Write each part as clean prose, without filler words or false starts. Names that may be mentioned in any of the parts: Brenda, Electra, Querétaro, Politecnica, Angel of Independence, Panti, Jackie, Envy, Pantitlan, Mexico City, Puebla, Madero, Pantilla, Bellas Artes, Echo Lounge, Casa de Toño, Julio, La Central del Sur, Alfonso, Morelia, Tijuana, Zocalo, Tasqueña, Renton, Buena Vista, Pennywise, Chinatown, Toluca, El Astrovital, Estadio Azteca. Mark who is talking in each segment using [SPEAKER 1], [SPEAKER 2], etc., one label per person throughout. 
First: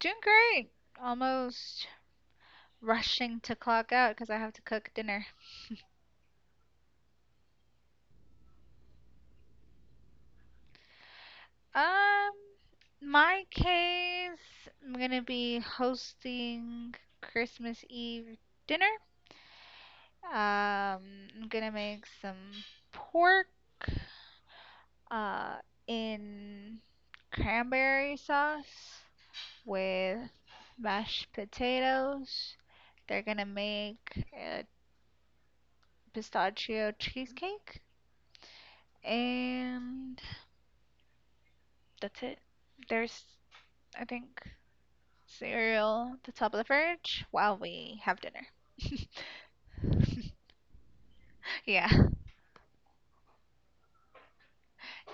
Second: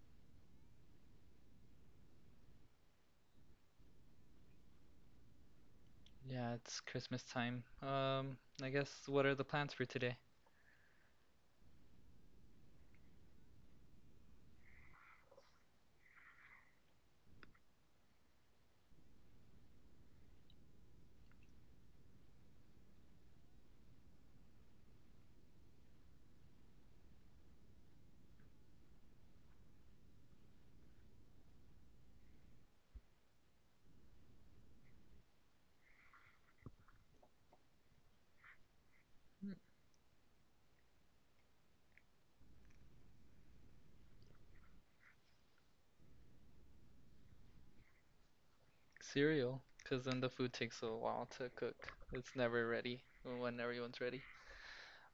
[SPEAKER 1] Doing great. Almost rushing to clock out because I have to cook dinner.
[SPEAKER 2] Yeah, it's Christmas time. I guess what are the plans for today?
[SPEAKER 1] Um, my case, I'm gonna be hosting Christmas Eve dinner. Um, I'm gonna make some pork, uh, in cranberry sauce with mashed potatoes. They're gonna make pistachio cheesecake,
[SPEAKER 2] Mm,
[SPEAKER 1] and that's it. There's, I think, cereal at the top of the fridge while we have dinner.
[SPEAKER 2] Cereal, because then the food takes a while to cook.
[SPEAKER 1] Yeah.
[SPEAKER 2] It's never ready when everyone's ready.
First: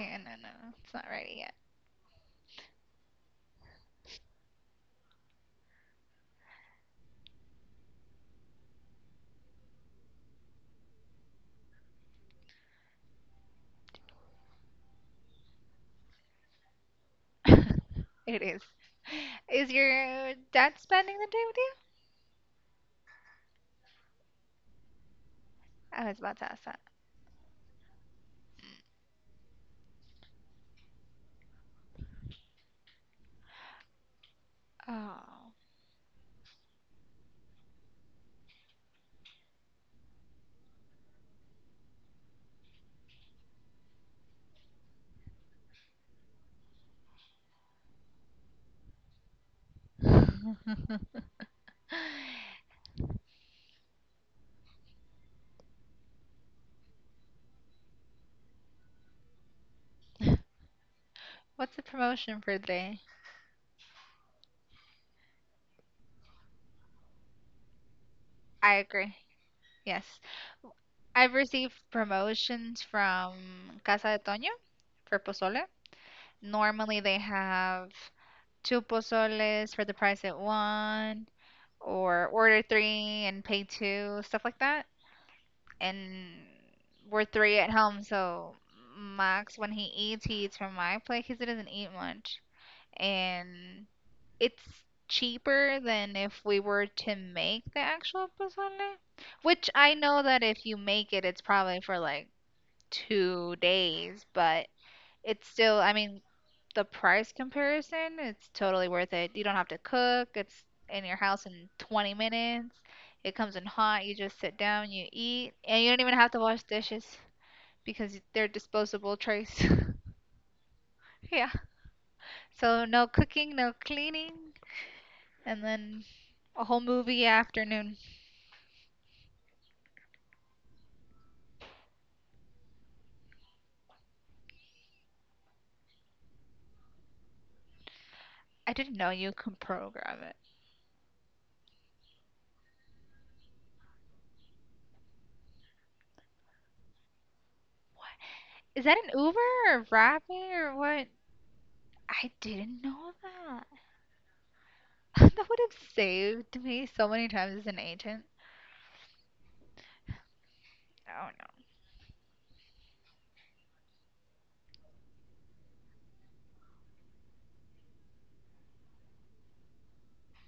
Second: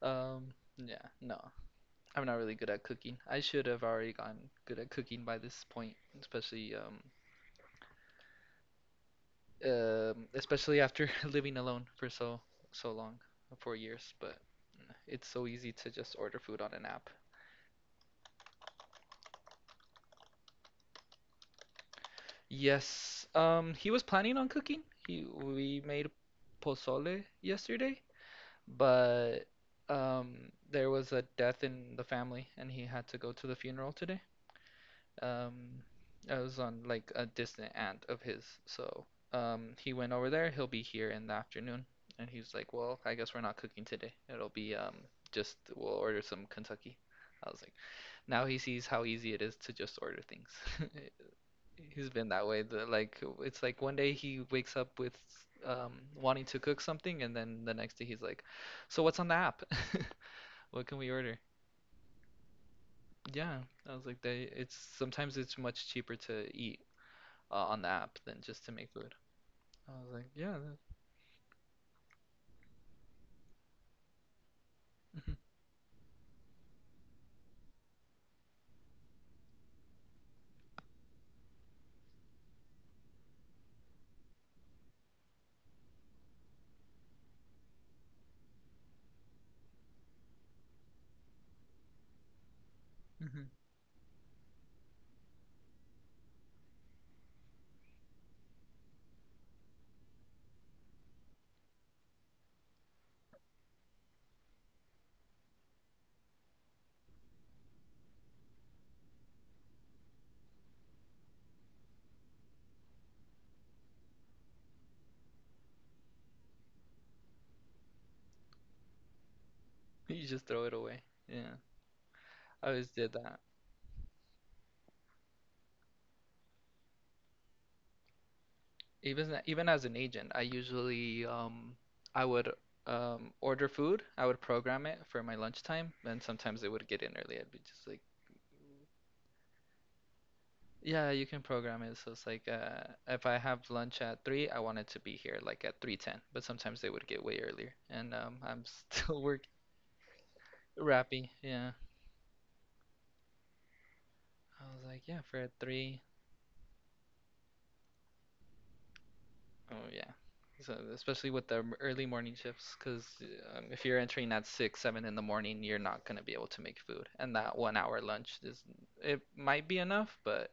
[SPEAKER 1] Yeah, no, no, it's
[SPEAKER 2] Yeah,
[SPEAKER 1] not
[SPEAKER 2] no.
[SPEAKER 1] ready
[SPEAKER 2] I'm not really good at cooking. I should have already gotten good at cooking by this point, especially especially after living alone for so long, 4 years, but it's so easy to just order food on an app.
[SPEAKER 1] yet. It is. Is your dad spending the day with you?
[SPEAKER 2] Yes. He was planning on cooking. He We
[SPEAKER 1] I
[SPEAKER 2] made
[SPEAKER 1] was about to ask that.
[SPEAKER 2] pozole yesterday, but there was a death in the family, and he had to go to the funeral today.
[SPEAKER 1] Oh.
[SPEAKER 2] Um, it was on like a distant aunt of his, so he went over there. He'll be here in the afternoon, and he was like, "Well, I guess we're not cooking today. It'll be just we'll order some Kentucky." I was like, now he sees how easy it is to just order things. He's been that way. Like it's like one day he wakes up with wanting to cook something, and then the next day he's like, "So what's on the app? What can we order?"
[SPEAKER 1] What's the promotion for today?
[SPEAKER 2] Yeah, I was like, they. It's sometimes it's much cheaper to eat on the app than just to
[SPEAKER 1] I
[SPEAKER 2] make food.
[SPEAKER 1] agree.
[SPEAKER 2] I was
[SPEAKER 1] Yes.
[SPEAKER 2] like, yeah,
[SPEAKER 1] I've received promotions from Casa de Toño for
[SPEAKER 2] that-
[SPEAKER 1] pozole. Normally they have two pozoles for the price of one, or order three and pay two, stuff like that. And we're three at home, so Max, when he eats from my plate because he doesn't eat much.
[SPEAKER 2] mhm.
[SPEAKER 1] And it's cheaper than if we were to make the actual pozole, which I know that if you make it, it's probably for like 2 days, but it's still, I mean, the price comparison, it's totally worth it. You don't have to cook. It's in your house in 20 minutes. It comes in hot. You just sit down, you eat, and you don't even have to wash dishes because they're disposable trays.
[SPEAKER 2] You just throw it away.
[SPEAKER 1] Yeah.
[SPEAKER 2] Yeah, I
[SPEAKER 1] So
[SPEAKER 2] always
[SPEAKER 1] no
[SPEAKER 2] did that.
[SPEAKER 1] cooking, no cleaning, and then a whole movie afternoon.
[SPEAKER 2] Even as an agent, I usually I would order food. I would program it for my lunchtime, and sometimes it would get in early. I'd be just like,
[SPEAKER 1] I didn't know you can program it.
[SPEAKER 2] yeah, you can program it. So it's like if I have lunch at 3, I want it to be here like at 3:10. But sometimes they would get way earlier,
[SPEAKER 1] What?
[SPEAKER 2] and I'm
[SPEAKER 1] Is that an
[SPEAKER 2] still
[SPEAKER 1] Uber
[SPEAKER 2] work
[SPEAKER 1] or Rappi or what?
[SPEAKER 2] wrapping. Yeah,
[SPEAKER 1] I didn't know that.
[SPEAKER 2] I was like, yeah,
[SPEAKER 1] That
[SPEAKER 2] for at
[SPEAKER 1] would have
[SPEAKER 2] three.
[SPEAKER 1] saved me so many times as an agent.
[SPEAKER 2] Oh yeah. So especially
[SPEAKER 1] Oh
[SPEAKER 2] with the
[SPEAKER 1] no.
[SPEAKER 2] early morning shifts, because if you're entering at 6, 7 in the morning, you're not gonna be able to make food, and that 1 hour lunch is it might be enough, but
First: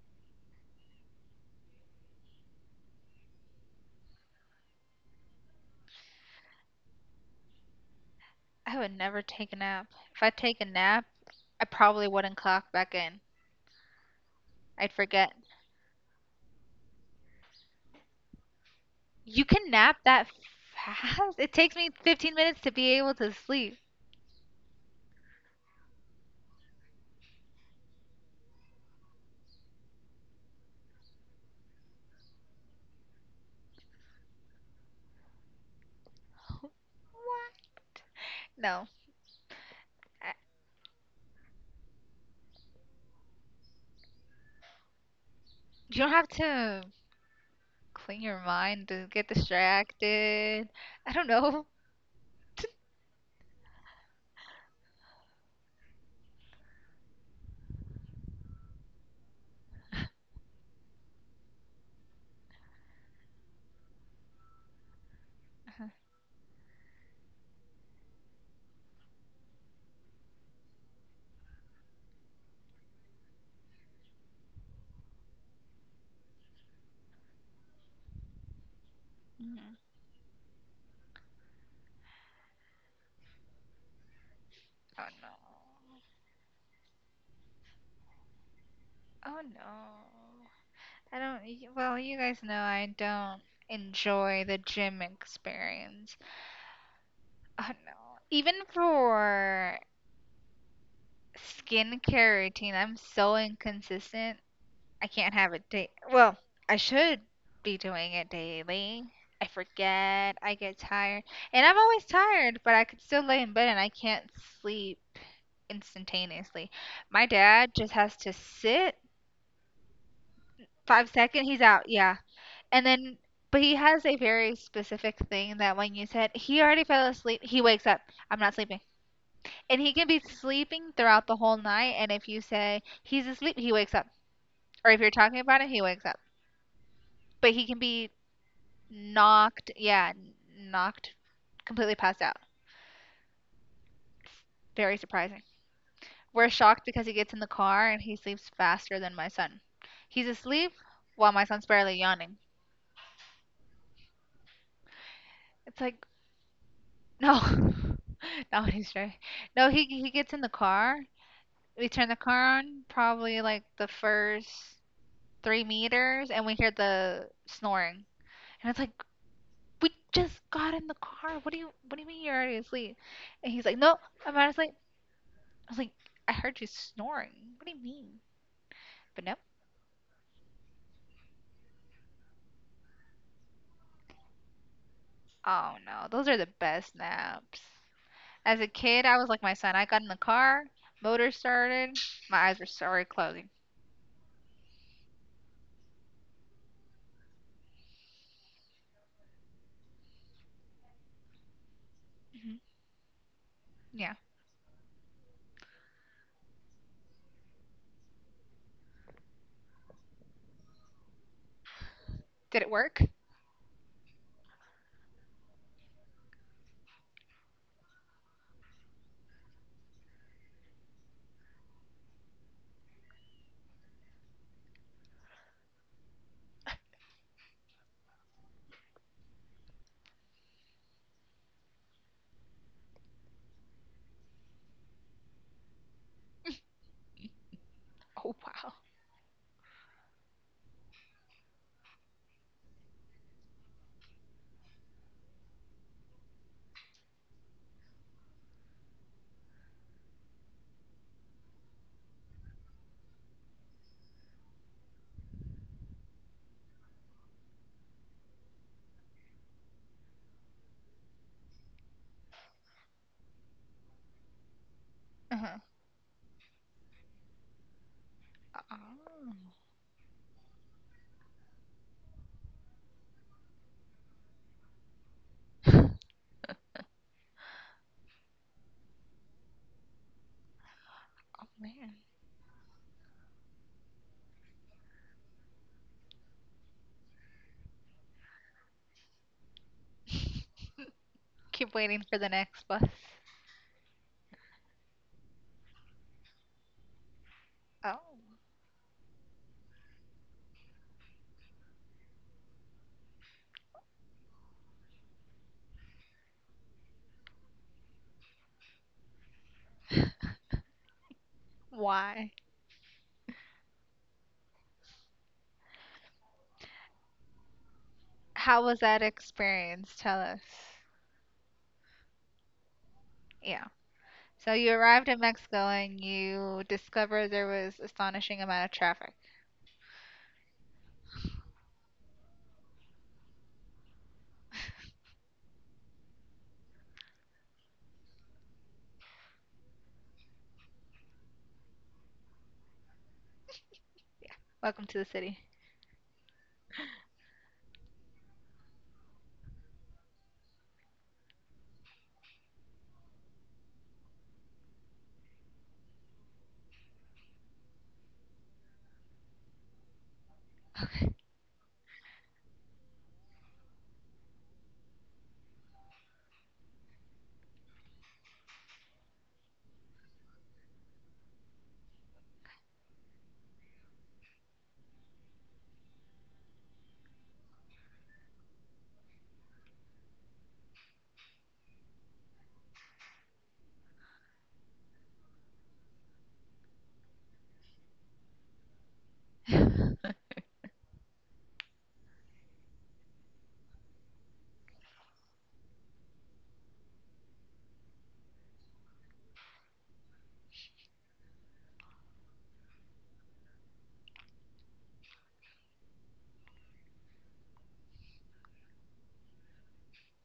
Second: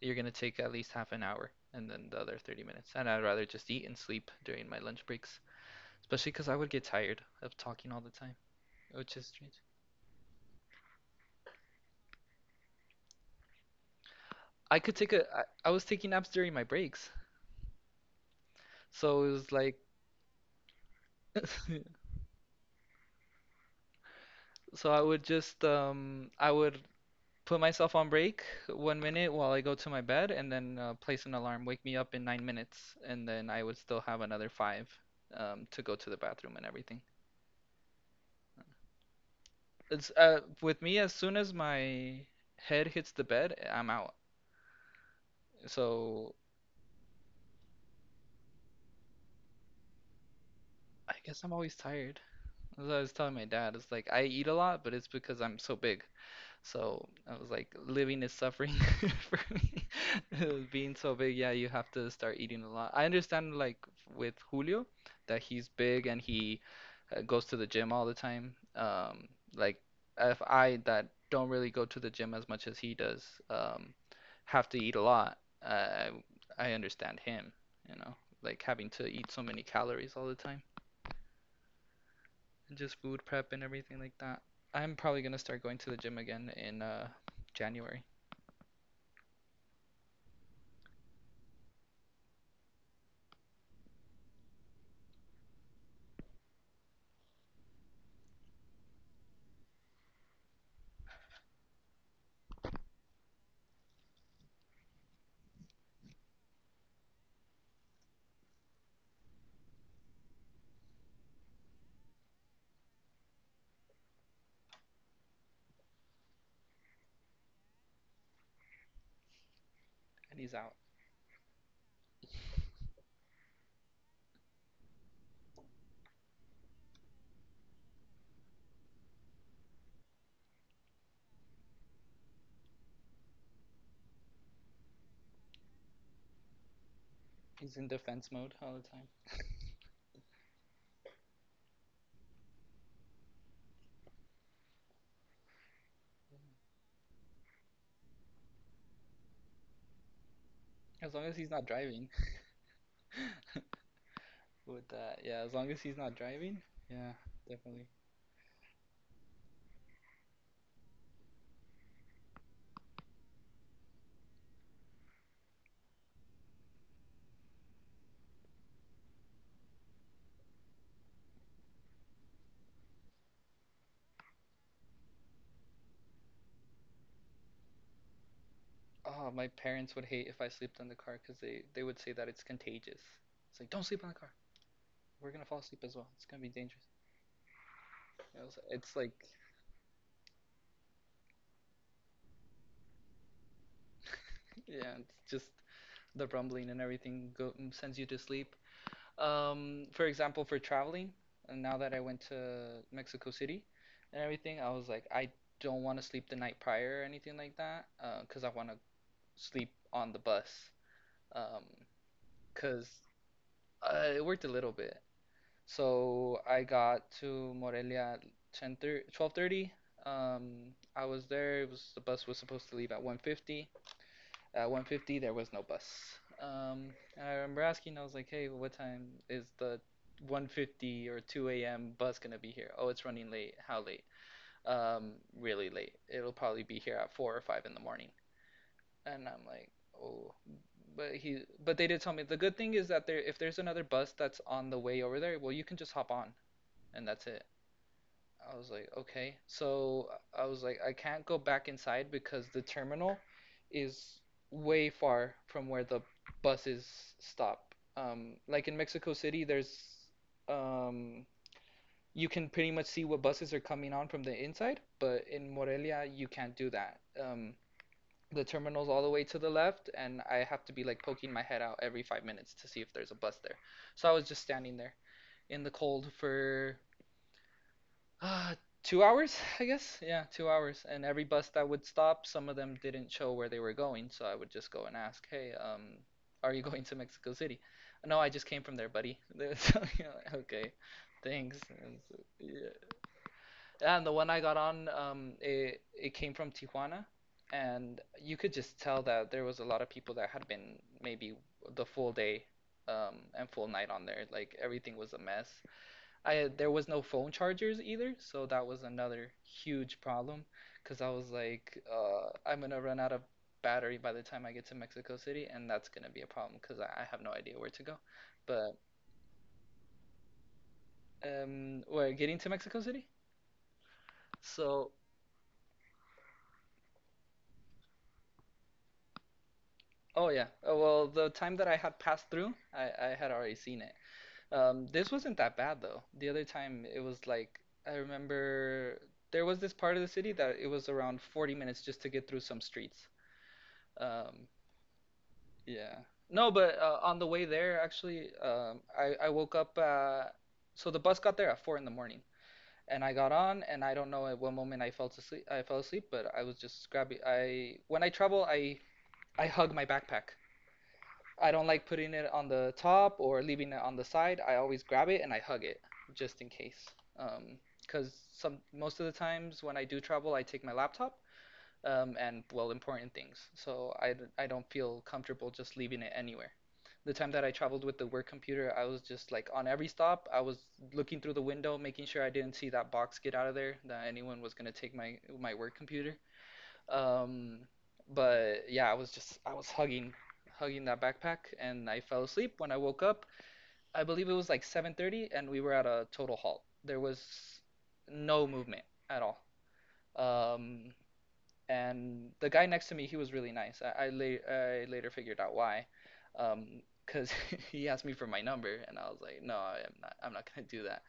[SPEAKER 2] you're gonna take at least half an hour, and then the other 30 minutes. And I'd rather just eat and sleep during my lunch breaks. Especially because I would get tired of talking all the time,
[SPEAKER 1] I would
[SPEAKER 2] which
[SPEAKER 1] never
[SPEAKER 2] is strange.
[SPEAKER 1] take a nap. If I take a nap, I probably wouldn't clock back in.
[SPEAKER 2] I
[SPEAKER 1] I'd
[SPEAKER 2] could take a.
[SPEAKER 1] forget.
[SPEAKER 2] I was taking naps during my breaks, so it
[SPEAKER 1] You
[SPEAKER 2] was
[SPEAKER 1] can
[SPEAKER 2] like,
[SPEAKER 1] nap that fast? It takes me 15 minutes to be able to sleep.
[SPEAKER 2] so I would put myself on break 1 minute while I go to my bed, and then place an alarm, wake me up in 9 minutes, and then I would still have another five to go to the bathroom and everything.
[SPEAKER 1] What? No.
[SPEAKER 2] It's
[SPEAKER 1] I-
[SPEAKER 2] with me as soon as my head hits the bed, I'm out.
[SPEAKER 1] You don't have
[SPEAKER 2] So
[SPEAKER 1] to clean your mind to get distracted. I
[SPEAKER 2] I
[SPEAKER 1] don't
[SPEAKER 2] guess I'm
[SPEAKER 1] know.
[SPEAKER 2] always tired. As I was telling my dad, it's like I eat a lot, but it's because I'm so big. So I was like, living is suffering for me. Being so big, yeah, you have to start eating a lot. I understand, like with Julio, that he's big and he goes to the gym all the time. Like if I that don't really go to the gym as much as he does, um, have to eat a lot. I I I understand him, you know, like having to eat so many
[SPEAKER 1] Mm.
[SPEAKER 2] calories all the time just food prep and everything like that. I'm
[SPEAKER 1] Oh
[SPEAKER 2] probably
[SPEAKER 1] no.
[SPEAKER 2] gonna start going to the gym again in January,
[SPEAKER 1] Oh no. I don't, well, you guys know I don't enjoy the gym experience. Oh no. Even for skincare routine. I'm so inconsistent. I can't have it day. Well, I should be doing it daily. I forget. I get tired. And I'm always tired, but I could still lay in bed and I can't sleep instantaneously. My dad just has to sit
[SPEAKER 2] and he's out.
[SPEAKER 1] 5 seconds, he's out. Yeah. And then, but he has a very specific thing that when you said he already fell asleep, he wakes up. I'm not sleeping. And he can be sleeping throughout the whole night. And if you say he's asleep, he wakes up. Or if you're talking about it, he wakes up. But he
[SPEAKER 2] He's
[SPEAKER 1] can
[SPEAKER 2] in
[SPEAKER 1] be
[SPEAKER 2] defense mode all the time.
[SPEAKER 1] knocked, yeah, knocked completely passed out. Very surprising. We're shocked because he gets in the car and he sleeps faster than my son. He's asleep
[SPEAKER 2] As long
[SPEAKER 1] while
[SPEAKER 2] as
[SPEAKER 1] my
[SPEAKER 2] he's
[SPEAKER 1] son's
[SPEAKER 2] not
[SPEAKER 1] barely
[SPEAKER 2] driving.
[SPEAKER 1] yawning.
[SPEAKER 2] With that, yeah, as long
[SPEAKER 1] It's
[SPEAKER 2] as he's
[SPEAKER 1] like,
[SPEAKER 2] not driving, yeah,
[SPEAKER 1] no,
[SPEAKER 2] definitely.
[SPEAKER 1] not when he's driving. No, he gets in the car. We turn the car on probably like the first 3 meters, and we hear the snoring. And it's like, we just got in the car. What do you mean you're already asleep? And he's like, no, I'm not asleep. I was like, I heard you snoring. What do you mean? But
[SPEAKER 2] Oh,
[SPEAKER 1] no.
[SPEAKER 2] my parents would hate if I slept in the car because they would say that it's contagious. It's like don't sleep in the car. We're gonna fall
[SPEAKER 1] Oh
[SPEAKER 2] asleep as
[SPEAKER 1] no,
[SPEAKER 2] well. It's
[SPEAKER 1] those are
[SPEAKER 2] gonna
[SPEAKER 1] the
[SPEAKER 2] be dangerous.
[SPEAKER 1] best naps.
[SPEAKER 2] You know,
[SPEAKER 1] As
[SPEAKER 2] so
[SPEAKER 1] a
[SPEAKER 2] it's
[SPEAKER 1] kid,
[SPEAKER 2] like
[SPEAKER 1] I was like my son. I got in the car, motor started, my eyes were sorry closing.
[SPEAKER 2] yeah, it's just the rumbling and everything go, sends you to sleep. For example, for traveling, and now that I went
[SPEAKER 1] Hmm.
[SPEAKER 2] to Mexico City
[SPEAKER 1] Yeah.
[SPEAKER 2] and everything, I was like, I don't want to sleep the night prior or anything like that, because I want to sleep on the bus. Um,
[SPEAKER 1] Did it
[SPEAKER 2] because
[SPEAKER 1] work?
[SPEAKER 2] it worked a little bit. So I got to Morelia at 10:30, 12:30. I was there. It was The bus was supposed to leave at 1:50. At 1:50, there was no bus. Um, and I remember asking, I was like, hey, what time is the 1:50 or 2 a.m. bus gonna be here? Oh, it's running late. How late? Um, Really late. It'll probably be here at 4 or 5 in the morning.
[SPEAKER 1] Oh wow.
[SPEAKER 2] And I'm like, oh, but they did tell me the good thing is that there, if there's another bus that's on the way over there, well, you can just hop on and that's it. I was like, okay. So I was like, I can't go back inside because the terminal is way far from where the buses stop. Like in Mexico City, there's um, you can pretty much see what buses are coming on from the inside, but in
[SPEAKER 1] Uh-huh.
[SPEAKER 2] Morelia, you can't do that. The terminal's all the way
[SPEAKER 1] Oh,
[SPEAKER 2] to the left, and I have to be like poking my head out every 5 minutes to see if there's a bus there. So I was just standing there in the cold for uh, 2 hours, I guess. Yeah, 2 hours. And every
[SPEAKER 1] oh
[SPEAKER 2] bus that would
[SPEAKER 1] man.
[SPEAKER 2] stop, some of them didn't show where they were going, so I would just go and ask, "Hey, are you going to Mexico City?" No, I just came from there, buddy. So, you like, okay, thanks.
[SPEAKER 1] Keep
[SPEAKER 2] And,
[SPEAKER 1] waiting for
[SPEAKER 2] so,
[SPEAKER 1] the next bus.
[SPEAKER 2] yeah. And the one I got on, it came from Tijuana,
[SPEAKER 1] Oh.
[SPEAKER 2] and you could just tell that there was a lot of people that had been maybe the full day, and full night on there. Like everything was a mess. I There was no phone chargers either, so that was another huge problem because I was like,
[SPEAKER 1] Why?
[SPEAKER 2] I'm gonna run out of battery by the time I get to Mexico City, and that's gonna be a problem because I have no idea where to go.
[SPEAKER 1] How
[SPEAKER 2] But
[SPEAKER 1] was that experience? Tell us.
[SPEAKER 2] we're getting to Mexico City,
[SPEAKER 1] Yeah. So you
[SPEAKER 2] so
[SPEAKER 1] arrived in Mexico and you discovered there was astonishing amount of traffic.
[SPEAKER 2] oh yeah. Well the time that I had passed through, I had already seen it. This wasn't that bad though. The other time it was like I remember there was this part of the city that it was around 40 minutes just to get through some streets. Um,
[SPEAKER 1] Welcome to the city.
[SPEAKER 2] Yeah. No, but on the way there, actually, I woke up. So the bus got there at 4 in the morning, and I got on, and I don't know at what moment I fell asleep. I fell asleep, but I was just grabbing. I when I travel, I hug my backpack. I don't like putting it on the top or leaving it on the side. I always grab it and I hug it just in case. Um, 'Cause some most of the times when I do travel, I take my laptop and well, important things. So I don't feel comfortable just leaving it anywhere. The time that I traveled with the work computer, I was just like on every stop, I was looking through the window, making sure I didn't see that box get out of there, that anyone was gonna take my work computer. Um, but yeah, I was hugging that backpack, and I fell asleep. When I woke up, I believe it was like 7:30, and we were at a total halt. There was no movement at all. Um, and the guy next to me, he was really nice. I later figured out why, because he asked me for my number, and I was like, no, I'm not gonna do that.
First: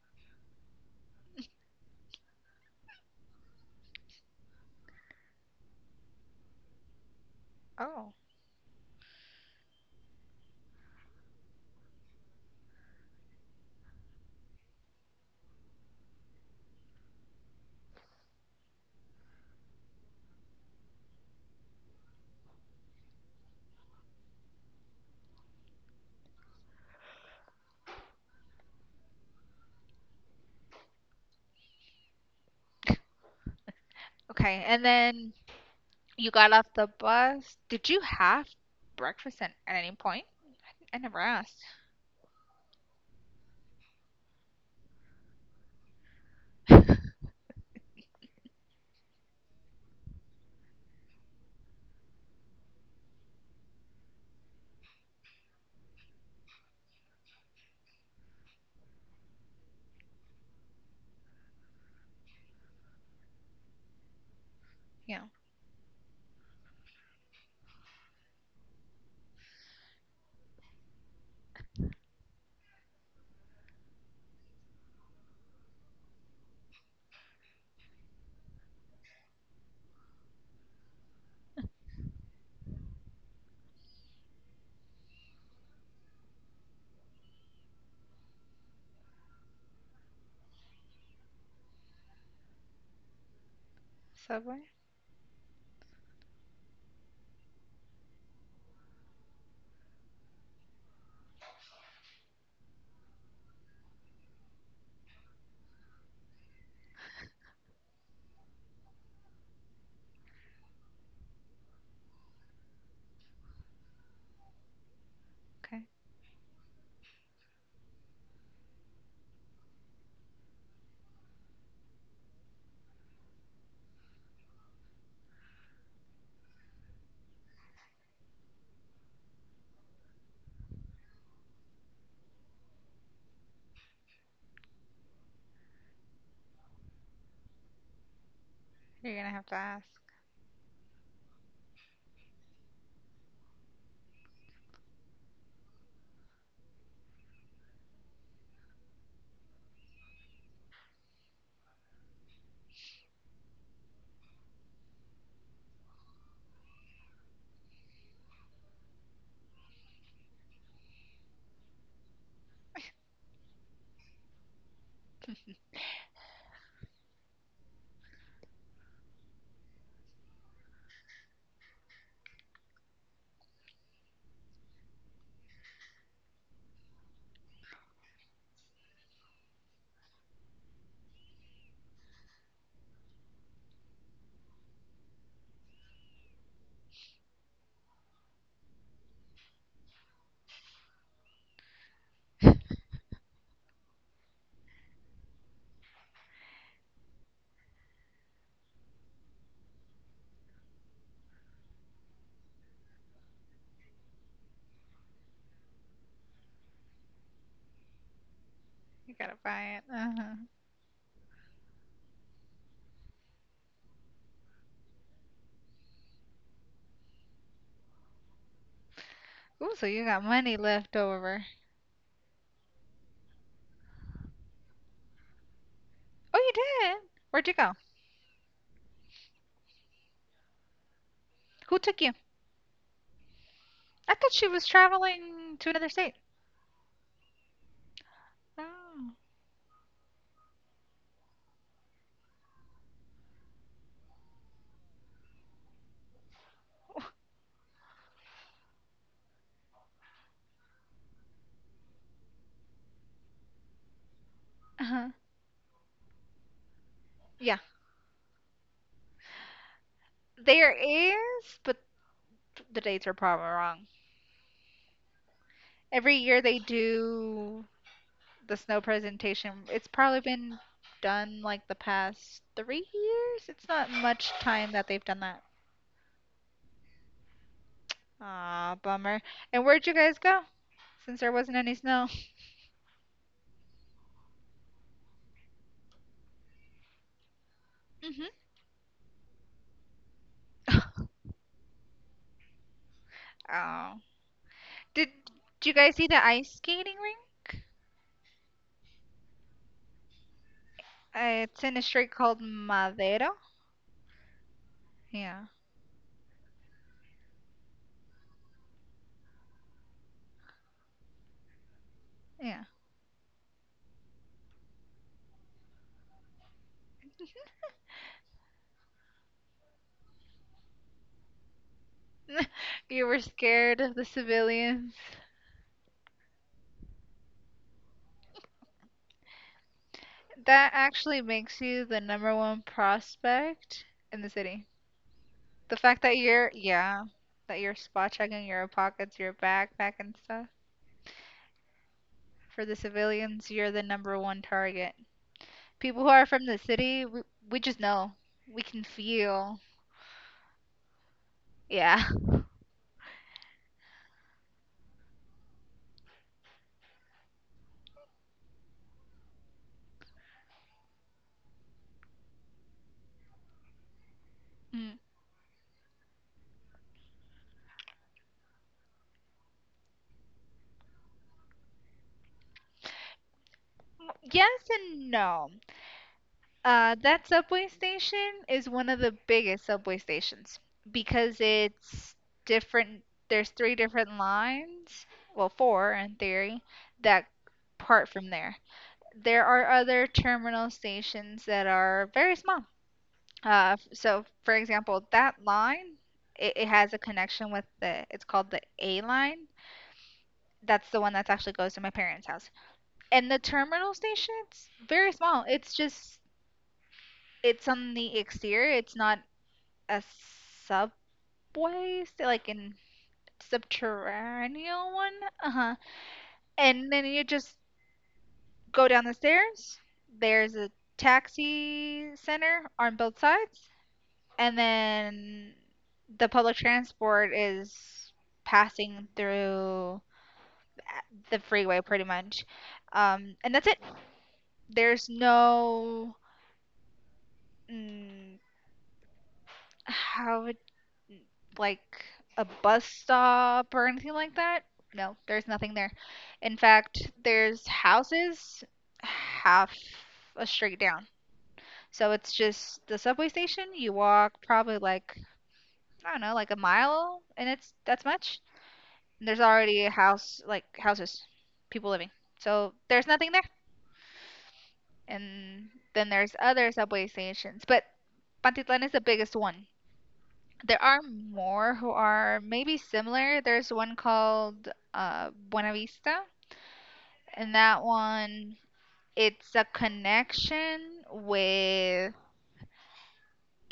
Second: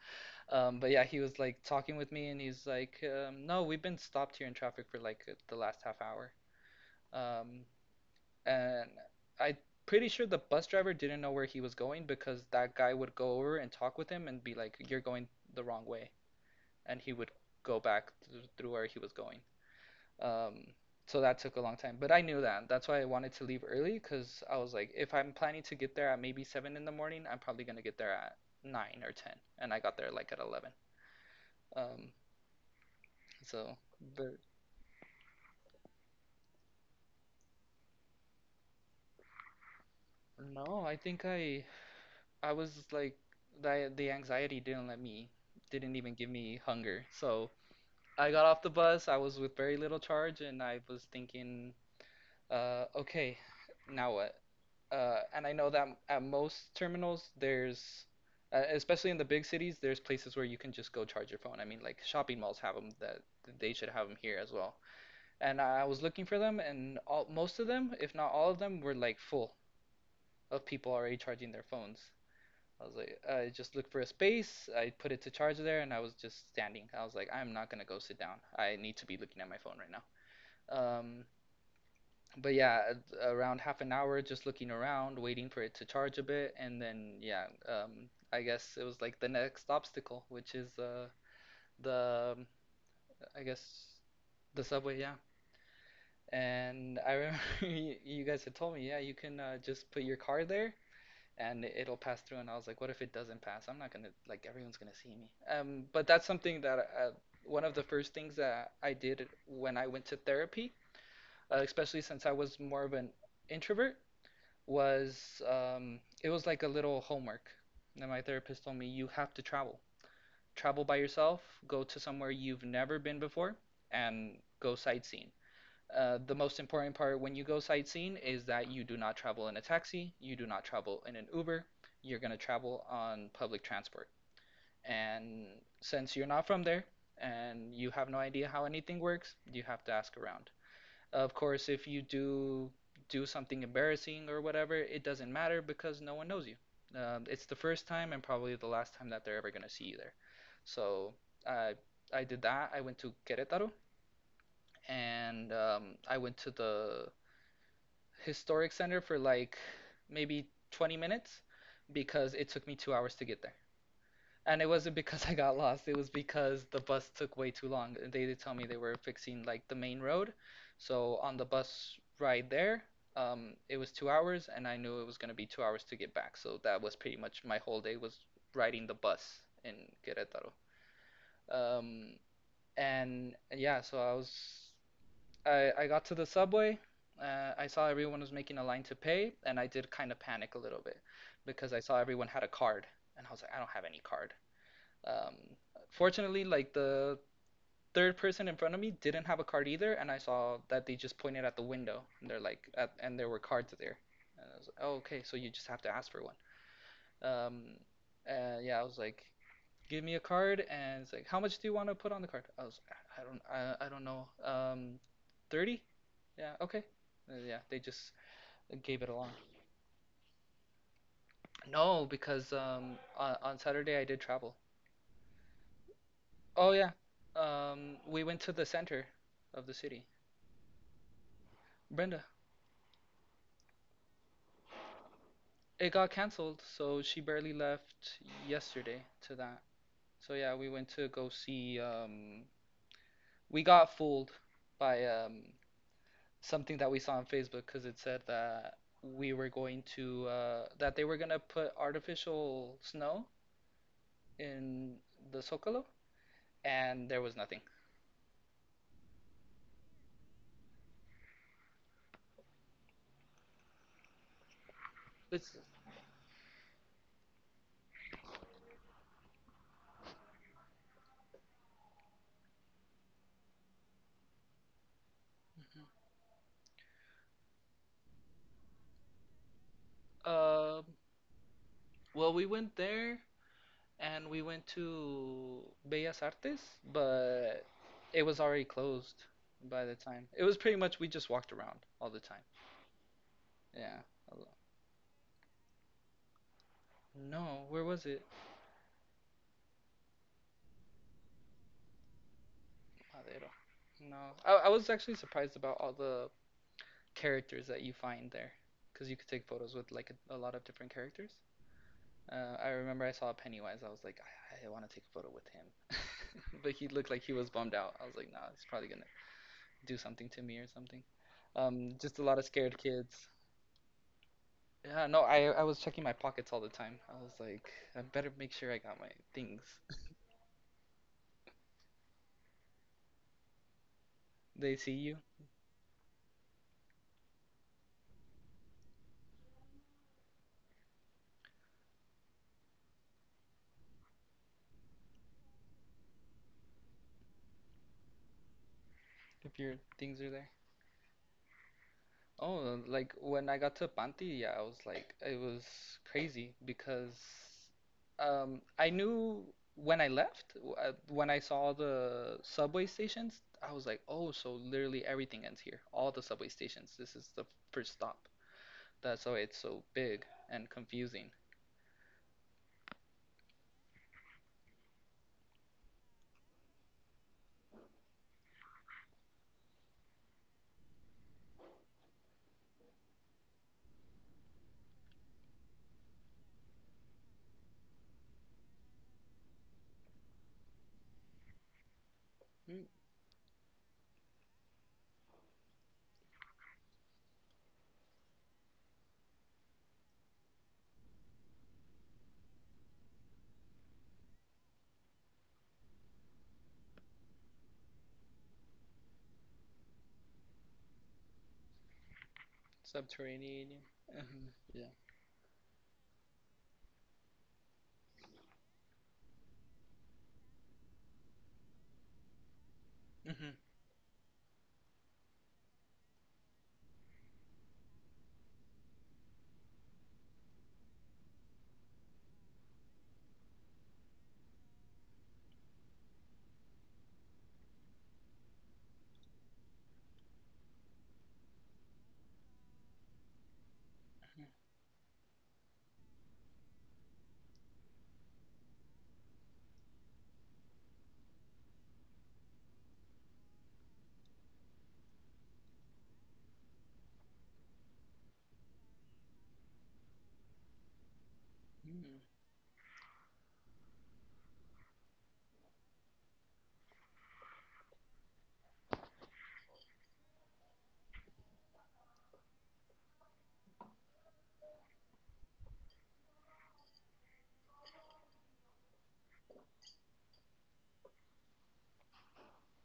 [SPEAKER 2] But yeah, he was like talking with me, and he's like, no, we've been stopped here in traffic for like the last half hour, um,
[SPEAKER 1] Oh,
[SPEAKER 2] and I pretty sure the bus driver didn't know where he was going because that guy would go over and talk with him and be like, you're going the wrong way, and he would go back through where he was going. Um, so that took a long time, but I knew that. That's why I wanted to leave early because I was like, if I'm planning to get there at maybe 7 in the morning, I'm probably gonna get there at 9 or 10, and I got there like at 11. Um, so,
[SPEAKER 1] okay. And
[SPEAKER 2] but
[SPEAKER 1] then you got off the bus. Did you have breakfast at any point? I never asked.
[SPEAKER 2] No, I think I was like the anxiety didn't let me, didn't even give me hunger. So I got off the bus. I was with very little charge, and I was thinking, okay, now what? And I know that at most terminals, there's, especially in the big cities, there's places where you can just go charge your phone. I mean, like shopping malls have them, that they should have them here
[SPEAKER 1] Yeah.
[SPEAKER 2] as well. And I was looking for them, and all, most of them, if not all of them, were like full of people already charging their phones. I was like, I just looked for a space. I put it to charge there, and I was just standing. I was like, I'm not gonna go sit down. I need to be looking at my phone right now. Um, but yeah, around half an hour just looking around, waiting for it to charge a bit, and then yeah, I guess it was like the next obstacle, which is the I guess
[SPEAKER 1] Subway?
[SPEAKER 2] the subway, yeah. And I remember you guys had told me, yeah, you can just put your car there and it'll pass through. And I was like, what if it doesn't pass? I'm not gonna like everyone's gonna see me. But that's something that one of the first things that I did when I went to therapy, especially since I was more of an introvert.
[SPEAKER 1] Okay.
[SPEAKER 2] Was it was like a little homework. And my therapist told me you have to travel, travel by yourself, go to somewhere you've never been before, and go sightseeing. The most important part when you go sightseeing is that you do not travel in a taxi, you do not travel in an Uber, you're going to travel on public transport. And since you're not from there and you have no
[SPEAKER 1] You're gonna
[SPEAKER 2] idea
[SPEAKER 1] have
[SPEAKER 2] how
[SPEAKER 1] to
[SPEAKER 2] anything
[SPEAKER 1] ask.
[SPEAKER 2] works, you have to ask around. Of course, if you do something embarrassing or whatever, it doesn't matter because no one knows you. It's the first time and probably the last time that they're ever gonna see you there. So I I did that. I went to Querétaro and I went to the historic center for like maybe 20 minutes because it took me 2 hours to get there. And it wasn't because I got lost. It was because the bus took way too long. They did tell me they were fixing like the main road. So on the bus ride there, it was 2 hours, and I knew it was gonna be 2 hours to get back. So that was pretty much my whole day was riding the bus in Querétaro. Um, and yeah, so I was I got to the subway. I saw everyone was making a line to pay, and I did kind of panic a little bit because I saw everyone had a card, and I was like, I don't have any card. Um, fortunately, like the third person in front of me didn't have a card either, and I saw that they just pointed at the window, and they're like, at, and there were cards there. And I was like, oh, okay, so you just have to ask for one. Um,
[SPEAKER 1] You gotta
[SPEAKER 2] and yeah, I
[SPEAKER 1] buy
[SPEAKER 2] was
[SPEAKER 1] it.
[SPEAKER 2] like,
[SPEAKER 1] Uh-huh.
[SPEAKER 2] give me a card, and it's like, how much do you want to put on the card? I was, I don't know. 30? Yeah, okay. Yeah, they just
[SPEAKER 1] Ooh,
[SPEAKER 2] gave
[SPEAKER 1] so
[SPEAKER 2] it
[SPEAKER 1] you
[SPEAKER 2] along.
[SPEAKER 1] got money left over.
[SPEAKER 2] No, because on Saturday I did travel.
[SPEAKER 1] Oh, you did? Where'd you
[SPEAKER 2] Oh
[SPEAKER 1] go?
[SPEAKER 2] yeah, we went to the center of the city.
[SPEAKER 1] Who took you?
[SPEAKER 2] Brenda,
[SPEAKER 1] I thought she was traveling to another state.
[SPEAKER 2] it got canceled, so she barely left
[SPEAKER 1] Oh.
[SPEAKER 2] yesterday to that. So yeah, we went to go see. We got fooled by something that we saw on Facebook because it said that we were going to that they were gonna put artificial snow
[SPEAKER 1] Uh-huh.
[SPEAKER 2] in the Zocalo,
[SPEAKER 1] Yeah.
[SPEAKER 2] and there was nothing.
[SPEAKER 1] There is, but the dates are probably wrong. Every year
[SPEAKER 2] It's
[SPEAKER 1] they do the snow presentation. It's probably been done like the past 3 years. It's not much time that they've done that. Ah, bummer. And where'd you guys go? Since there wasn't
[SPEAKER 2] uh,
[SPEAKER 1] any snow.
[SPEAKER 2] well, we went there and we went to Bellas Artes,
[SPEAKER 1] Hmm.
[SPEAKER 2] but it was already closed by the time. It was pretty much we just walked around all the time.
[SPEAKER 1] Oh.
[SPEAKER 2] Yeah.
[SPEAKER 1] Did, did you guys see the ice skating rink?
[SPEAKER 2] No, where was it?
[SPEAKER 1] It's in a street called Madero.
[SPEAKER 2] Madero. No,
[SPEAKER 1] Yeah,
[SPEAKER 2] I was actually surprised about all the characters that you find there, because you could take photos with like a lot of different characters.
[SPEAKER 1] yeah.
[SPEAKER 2] I remember I saw Pennywise. I was like, I want to take a photo with him, but he looked like he was bummed out. I was like, nah, he's probably gonna do something to me or something. Just
[SPEAKER 1] You
[SPEAKER 2] a
[SPEAKER 1] were
[SPEAKER 2] lot of scared
[SPEAKER 1] scared of the
[SPEAKER 2] kids.
[SPEAKER 1] civilians.
[SPEAKER 2] Yeah, no, I was checking my pockets all the time. I was like, I better make sure I got my things.
[SPEAKER 1] That actually makes you the number one prospect in the city.
[SPEAKER 2] They
[SPEAKER 1] The
[SPEAKER 2] see
[SPEAKER 1] fact
[SPEAKER 2] you
[SPEAKER 1] that you're, yeah, that you're spot checking your pockets, your backpack, and stuff. For the civilians, you're the number one target. People who are from the city, we just know. We can feel.
[SPEAKER 2] if your things are there.
[SPEAKER 1] Yeah.
[SPEAKER 2] Oh, like when I got to Panti, yeah, I was like, it was crazy because I knew when I left, when I saw the subway stations, I was like,
[SPEAKER 1] Mm.
[SPEAKER 2] oh, so literally everything ends here. All the subway stations. This is the first stop. That's why it's so big and confusing.
[SPEAKER 1] Yes and no. That subway station is one of the biggest subway stations because it's different. There's three different lines, well, four in theory, that part from there. There are other terminal stations that are very small.
[SPEAKER 2] Mm,
[SPEAKER 1] So, for example, that line, it has a connection with the, it's called the A line. That's the one that actually goes to my parents' house. And the terminal station, it's very small. It's just, it's on the exterior. It's not a subway, so like in
[SPEAKER 2] subterranean.
[SPEAKER 1] subterranean one.
[SPEAKER 2] Mhm.
[SPEAKER 1] Uh huh.
[SPEAKER 2] Yeah.
[SPEAKER 1] And then you just go down the stairs. There's a taxi center on both sides,
[SPEAKER 2] Hmm.
[SPEAKER 1] and then the public transport is passing through the freeway pretty much. And that's it. There's no mm, how like a bus stop or anything like that. No, there's nothing there. In fact, there's houses half a street down. So it's just the subway station. You walk probably like I don't know, like a mile, and it's that's much. And there's already a house, like houses, people living. So
[SPEAKER 2] Mm.
[SPEAKER 1] there's nothing there. And then there's other subway stations, but Pantitlan is the biggest one. There are more who are maybe similar. There's one called Buena Vista, and that one it's a connection with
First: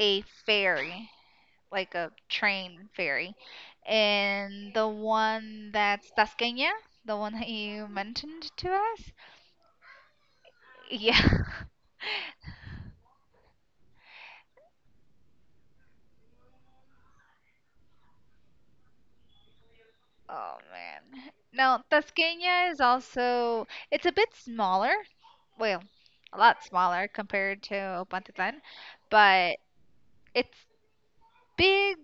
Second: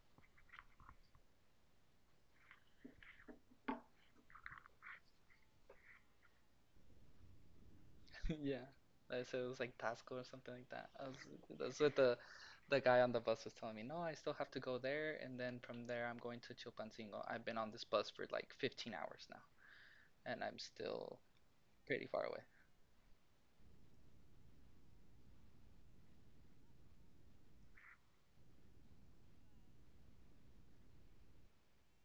[SPEAKER 1] a ferry, like a train ferry. And the one that's Tasqueña, the one that you mentioned
[SPEAKER 2] Yeah,
[SPEAKER 1] to us,
[SPEAKER 2] I said it was like Tasco or something like that. I was,
[SPEAKER 1] yeah,
[SPEAKER 2] that's what the guy on the bus was telling me. No, I still have to go there, and then from there I'm going to Chilpancingo. I've been on this bus for like 15 hours now, and
[SPEAKER 1] Oh
[SPEAKER 2] I'm still
[SPEAKER 1] man. Now,
[SPEAKER 2] pretty far away.
[SPEAKER 1] Tasqueña is also it's a bit smaller. Well, a lot smaller compared to Opantitlan, but it's big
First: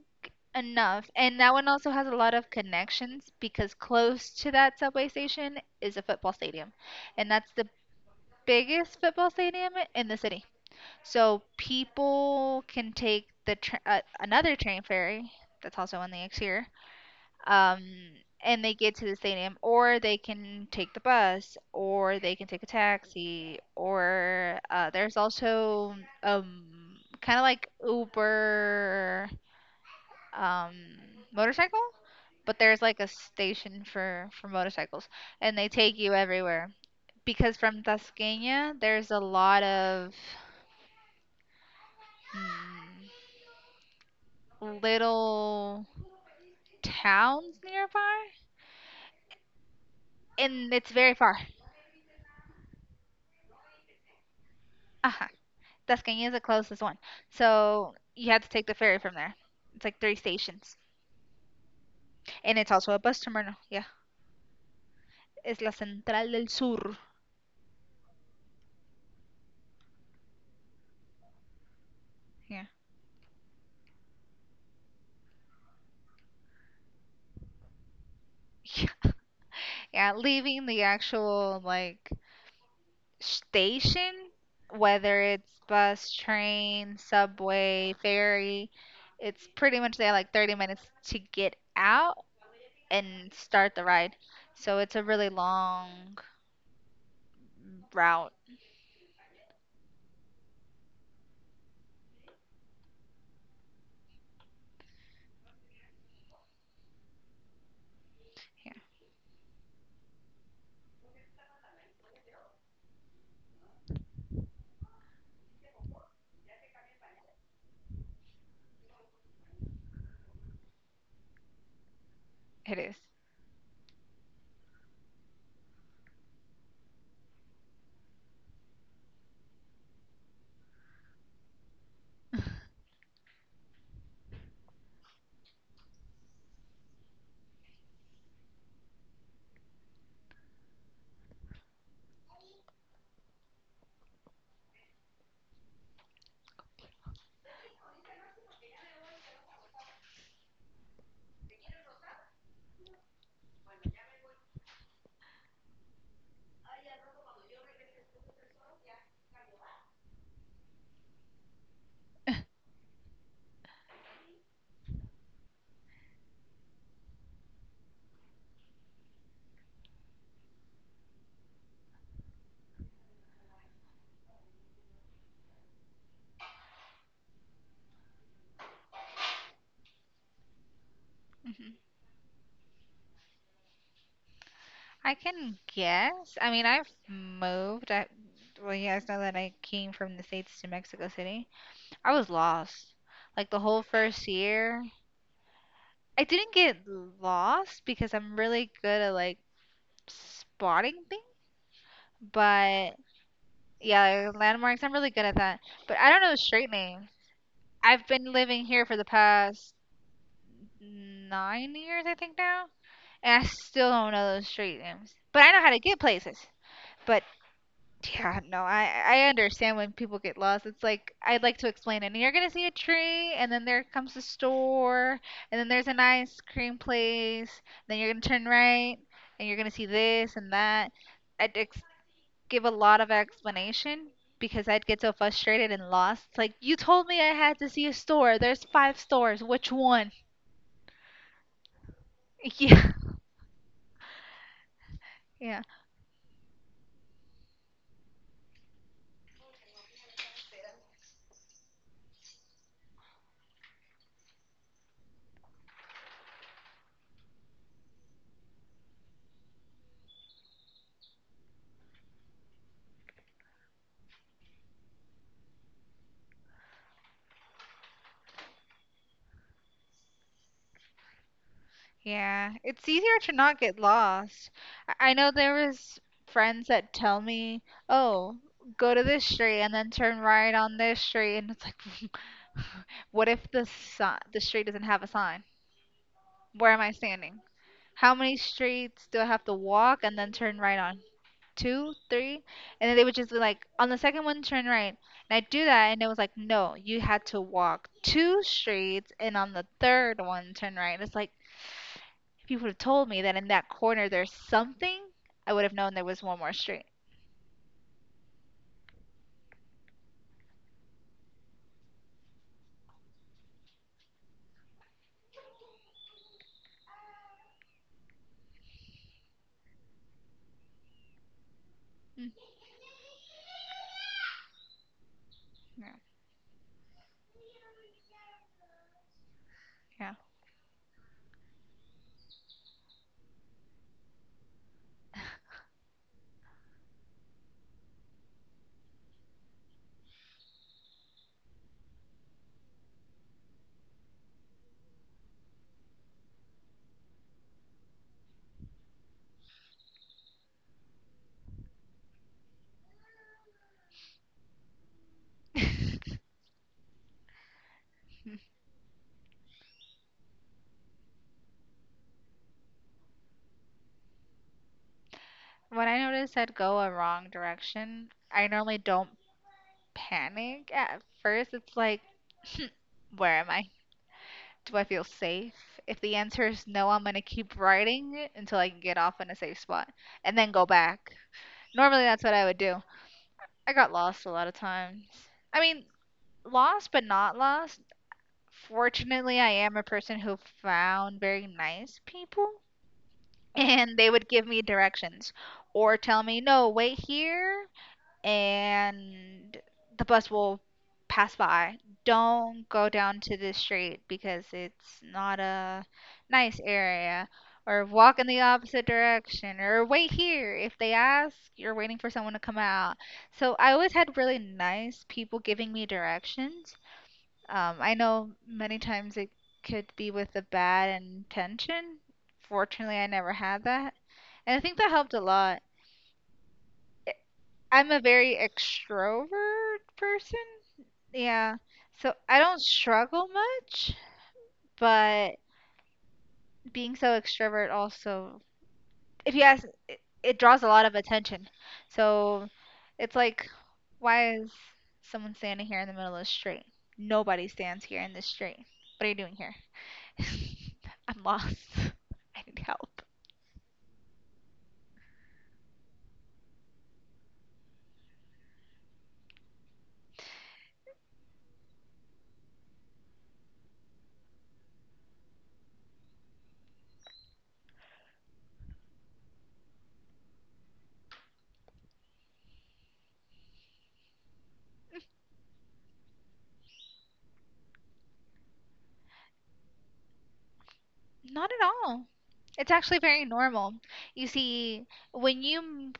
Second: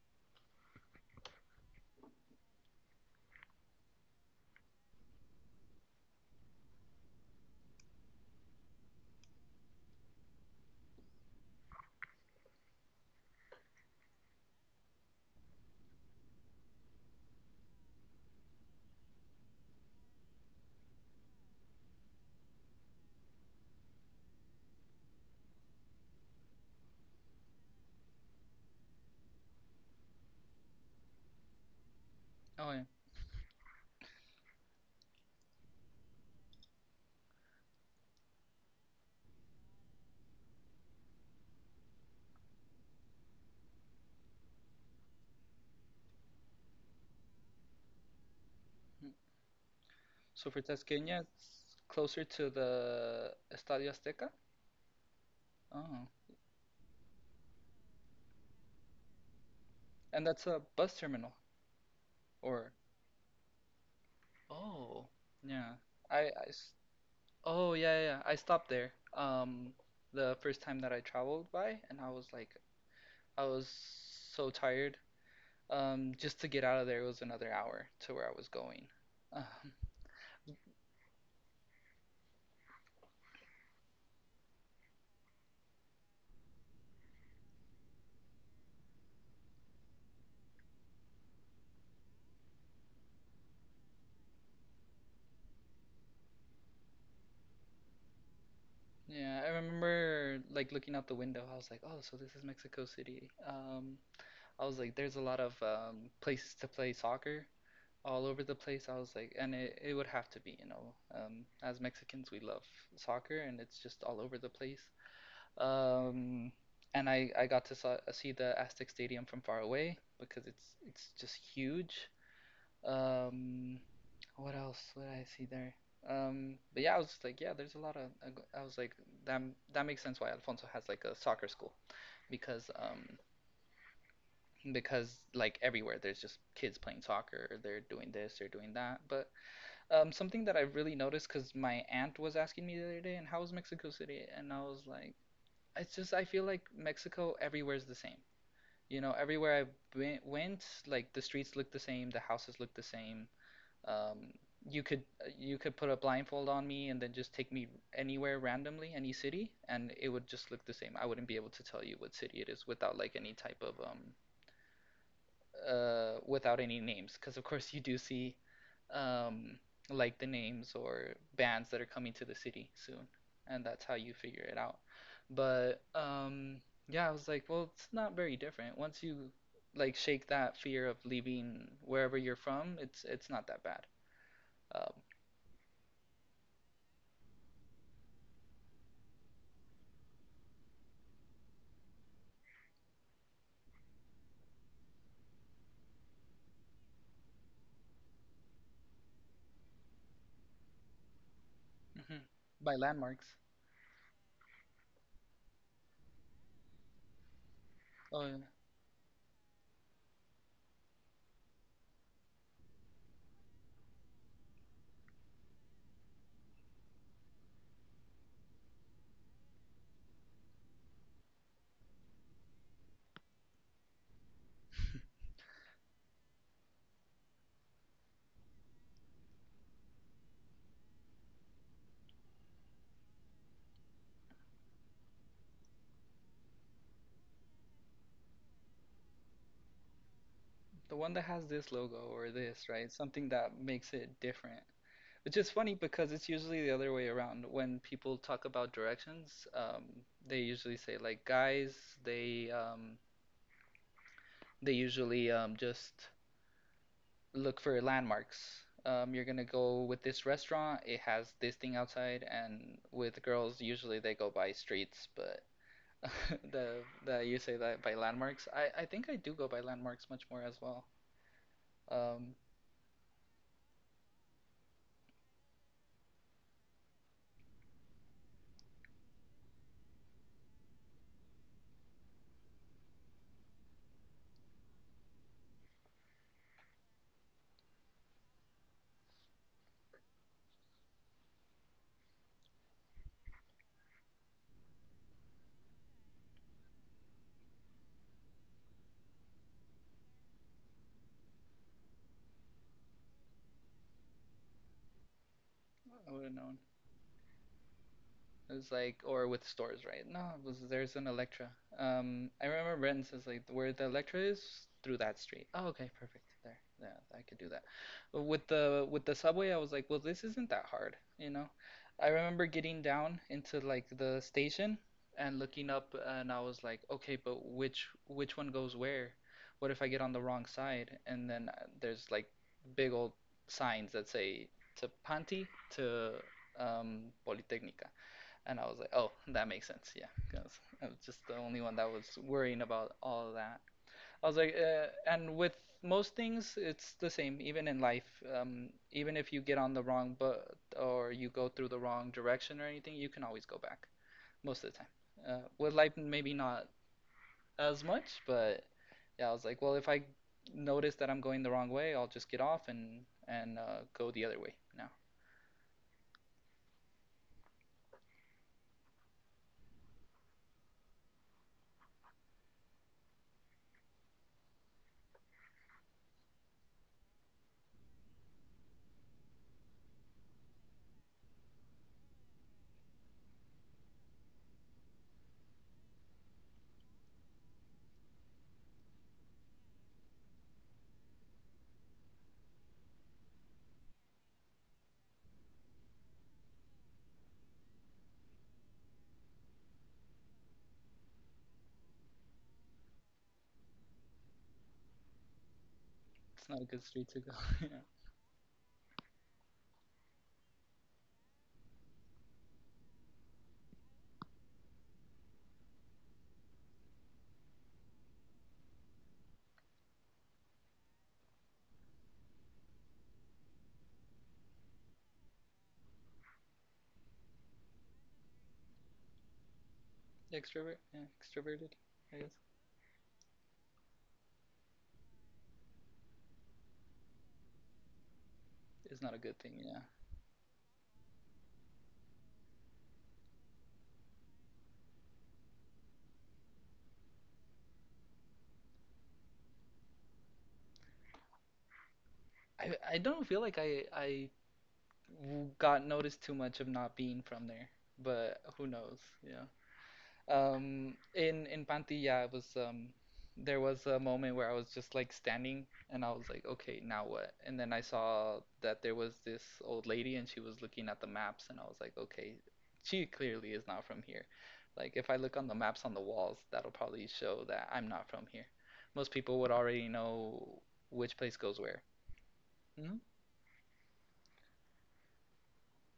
[SPEAKER 1] enough. And that one also has a lot of connections because close to that subway station is a football stadium. And that's the biggest football stadium in the city. So people can take the another train ferry that's also on the exterior um, and they get to the stadium, or they can take the bus, or they can take a taxi, or there's also kind of like Uber um, motorcycle, but
[SPEAKER 2] Oh yeah.
[SPEAKER 1] there's like a station for motorcycles, and they take you everywhere because from Tasqueña there's a lot of hmm, little towns nearby,
[SPEAKER 2] Mm. So for
[SPEAKER 1] and it's very
[SPEAKER 2] Tasqueña,
[SPEAKER 1] far.
[SPEAKER 2] it's closer to the Estadio Azteca.
[SPEAKER 1] Uh
[SPEAKER 2] Oh,
[SPEAKER 1] Tuscany is the closest one. So you have to take the ferry from there. It's like three
[SPEAKER 2] and that's a
[SPEAKER 1] stations.
[SPEAKER 2] bus terminal,
[SPEAKER 1] And it's
[SPEAKER 2] or
[SPEAKER 1] also a bus terminal. Yeah.
[SPEAKER 2] oh,
[SPEAKER 1] It's La
[SPEAKER 2] yeah. I,
[SPEAKER 1] Central
[SPEAKER 2] I
[SPEAKER 1] del
[SPEAKER 2] s-
[SPEAKER 1] Sur.
[SPEAKER 2] oh, yeah, yeah, yeah. I stopped there. The first time that I traveled by, and I was like,
[SPEAKER 1] Yeah.
[SPEAKER 2] I was so tired. Just to get out of there was another hour to where I was going. Um,
[SPEAKER 1] Yeah, leaving the actual like station, whether it's bus, train, subway, ferry, it's pretty much there like 30 minutes to get out and start the ride. So it's a really long route.
[SPEAKER 2] yeah, I remember like looking out the window. I was like, oh, so this is Mexico City. I was like, there's a lot of places to play soccer all over the
[SPEAKER 1] Yeah,
[SPEAKER 2] place. I was like, and it would have to be, you know, as Mexicans, we love soccer, and it's just all over the place. Um, and I got to see the Aztec Stadium from far away because it's just huge.
[SPEAKER 1] it is.
[SPEAKER 2] Um, what else? What did I see there? But yeah, I was just like, yeah, there's a lot of. I was like, that that makes sense why Alfonso has like a soccer school, because because like everywhere there's just kids playing soccer, they're doing this, they're doing that. But something that I really noticed, because my aunt was asking me the other day, and how was Mexico City? And I was like, it's just I feel like Mexico everywhere's the same. You know, everywhere went, like the streets look the same, the houses look the same, um, you could you could put a blindfold on me and then just take me anywhere randomly, any city, and it would just look the same. I wouldn't be able to tell you what city it is without like any type of without any names, because of course you do see um like the names or bands that are coming to the city soon, and that's how you figure it out. But yeah, I was like, well, it's not very different. Once you like shake that fear of leaving
[SPEAKER 1] Mm-hmm.
[SPEAKER 2] wherever you're from, it's not that bad. Um.
[SPEAKER 1] I can guess. I mean, I've moved. Well, you guys know that I came from the States to Mexico City. I was lost. Like the whole first year. I didn't get lost because I'm really good at like spotting things.
[SPEAKER 2] Mhm. By
[SPEAKER 1] But
[SPEAKER 2] landmarks.
[SPEAKER 1] yeah, like, landmarks, I'm really good at that. But I don't know street names. I've
[SPEAKER 2] Oh,
[SPEAKER 1] been
[SPEAKER 2] yeah.
[SPEAKER 1] living here for the past 9 years, I think now, and I still don't know those street names. But I know how to get places. But yeah, no, I understand when people get lost. It's like I'd like to explain it. And you're gonna see a tree, and then there comes a store, and then there's an ice cream place. Then you're gonna turn right, and you're gonna see this and that. I'd ex give a lot of explanation because I'd get so frustrated and lost. It's like you told me I had to see a store. There's five stores. Which one?
[SPEAKER 2] The one that has this logo or this, right?
[SPEAKER 1] Yeah,
[SPEAKER 2] Something that makes it different. Which is
[SPEAKER 1] yeah.
[SPEAKER 2] funny because it's usually the other way around. When people talk about directions, they usually say like guys, they um, they usually just look for landmarks. You're gonna go with this restaurant. It has this thing outside, and with girls, usually they go by streets. But the you say that by landmarks. I think I do go by landmarks much more as well. Um,
[SPEAKER 1] Yeah, it's easier to not get lost. I know there was friends that tell me, "Oh, go to this street and then turn right on this street." And it's like, what if the the street doesn't have a sign? Where am I standing? How many streets do I have to walk and then turn right on? Two, three? And then they would just be like, "On the second one, turn right." And I'd do that, and it was like, "No, you had to walk two streets and on the third one, turn right." It's like, if you would have told me that in that corner there's something, I would have known there
[SPEAKER 2] I
[SPEAKER 1] was
[SPEAKER 2] would have
[SPEAKER 1] one more
[SPEAKER 2] known.
[SPEAKER 1] street.
[SPEAKER 2] It was like, or with stores, right? No, it was there's an Electra. I remember Renton says like where the Electra is through that street. Oh, okay, perfect. There, yeah, I could do that. But with the subway, I was like, well, this isn't that hard, you know. I
[SPEAKER 1] Mm.
[SPEAKER 2] remember getting down into like the station and looking
[SPEAKER 1] Yeah.
[SPEAKER 2] up, and I was like, okay, but which one goes where? What if I get on
[SPEAKER 1] Yeah.
[SPEAKER 2] the wrong side? And then there's like big old signs that say to Panti, to Politecnica, and I was like, oh, that makes sense, yeah, because I was just the only one that was worrying about all of that. I was like, And with most things, it's the same, even in life. Even if you get on the wrong but or you go through the wrong direction or anything, you can always go back most of the time. With life, maybe not as much, but yeah, I was like, well, if I notice that I'm going the wrong way, I'll just get off and go the other way. No,
[SPEAKER 1] When I notice I'd go a wrong direction, I normally don't panic at first. It's like, where am I? Do I feel safe? If the answer is no, I'm gonna keep riding until I can get off in a safe spot and then go back. Normally, that's what I would do. I got lost a lot of times. I mean, lost but not lost. Fortunately, I am a person who found very nice people, and they would give me directions or tell me, no, wait here, and the bus will pass by. Don't go down to this street because it's not a
[SPEAKER 2] it's
[SPEAKER 1] nice
[SPEAKER 2] not a good street to
[SPEAKER 1] area.
[SPEAKER 2] go. Yeah.
[SPEAKER 1] Or walk in the opposite direction, or wait here. If they ask, you're waiting for someone to come out. So I always had really nice people giving me directions. I know many times it could be with a bad intention. Fortunately, I never had that. And I think that helped a lot. I'm a very extrovert person.
[SPEAKER 2] Extrovert, yeah,
[SPEAKER 1] Yeah.
[SPEAKER 2] extroverted,
[SPEAKER 1] So
[SPEAKER 2] I guess.
[SPEAKER 1] I don't struggle much, but being so extrovert also,
[SPEAKER 2] It's not a
[SPEAKER 1] if
[SPEAKER 2] good
[SPEAKER 1] you
[SPEAKER 2] thing,
[SPEAKER 1] ask,
[SPEAKER 2] yeah.
[SPEAKER 1] it draws a lot of attention. So it's like, why is someone standing here in the middle of the street? Nobody stands here in the street. What are you doing here? I'm lost. I need
[SPEAKER 2] I
[SPEAKER 1] help.
[SPEAKER 2] don't feel like I got noticed too much of not being from there, but who knows, yeah. In Pantilla, it was there was a moment where I was just like standing, and I was like, okay, now what? And then I saw that there was this old lady, and she was looking at the maps, and I was like, okay, she clearly is not from here. Like if I look on the maps on the walls, that'll probably show that I'm not from here. Most people would already know which place
[SPEAKER 1] Not
[SPEAKER 2] goes
[SPEAKER 1] at
[SPEAKER 2] where.
[SPEAKER 1] all. It's
[SPEAKER 2] No?
[SPEAKER 1] actually very normal. You see, when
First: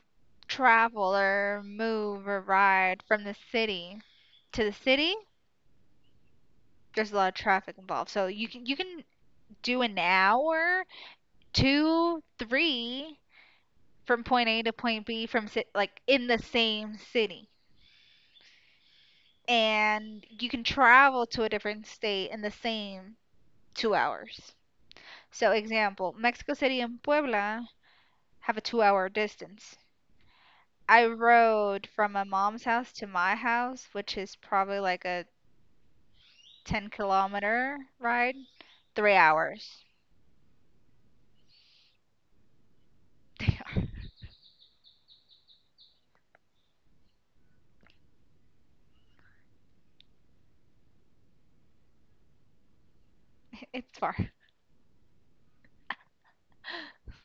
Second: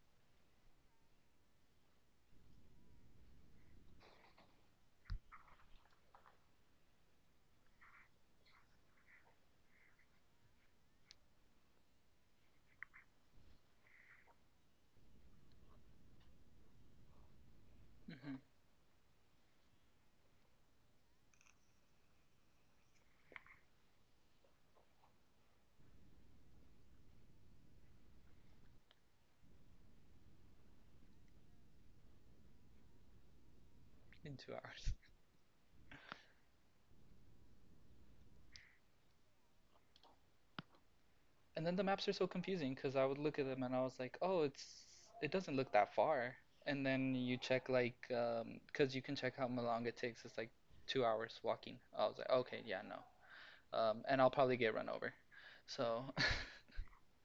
[SPEAKER 1] travel or move or ride from the city to the city, there's a lot of traffic involved. So you can do an hour, two, three from point A to point B like in the same city,
[SPEAKER 2] Hmm.
[SPEAKER 1] and you can travel to a different state in the same 2 hours. So example, Mexico City and Puebla have a 2-hour distance. I rode from my mom's house to my house, which is
[SPEAKER 2] In two
[SPEAKER 1] probably
[SPEAKER 2] hours.
[SPEAKER 1] like a 10-kilometer ride, 3 hours.
[SPEAKER 2] And then the maps are so confusing because I would look at
[SPEAKER 1] They
[SPEAKER 2] them and I
[SPEAKER 1] are.
[SPEAKER 2] was like, oh, it doesn't look that far. And then you check like because you can check how long it takes. It's like 2 hours walking. I was like, okay, yeah, no.
[SPEAKER 1] It's
[SPEAKER 2] And
[SPEAKER 1] far.
[SPEAKER 2] I'll probably get run over. So,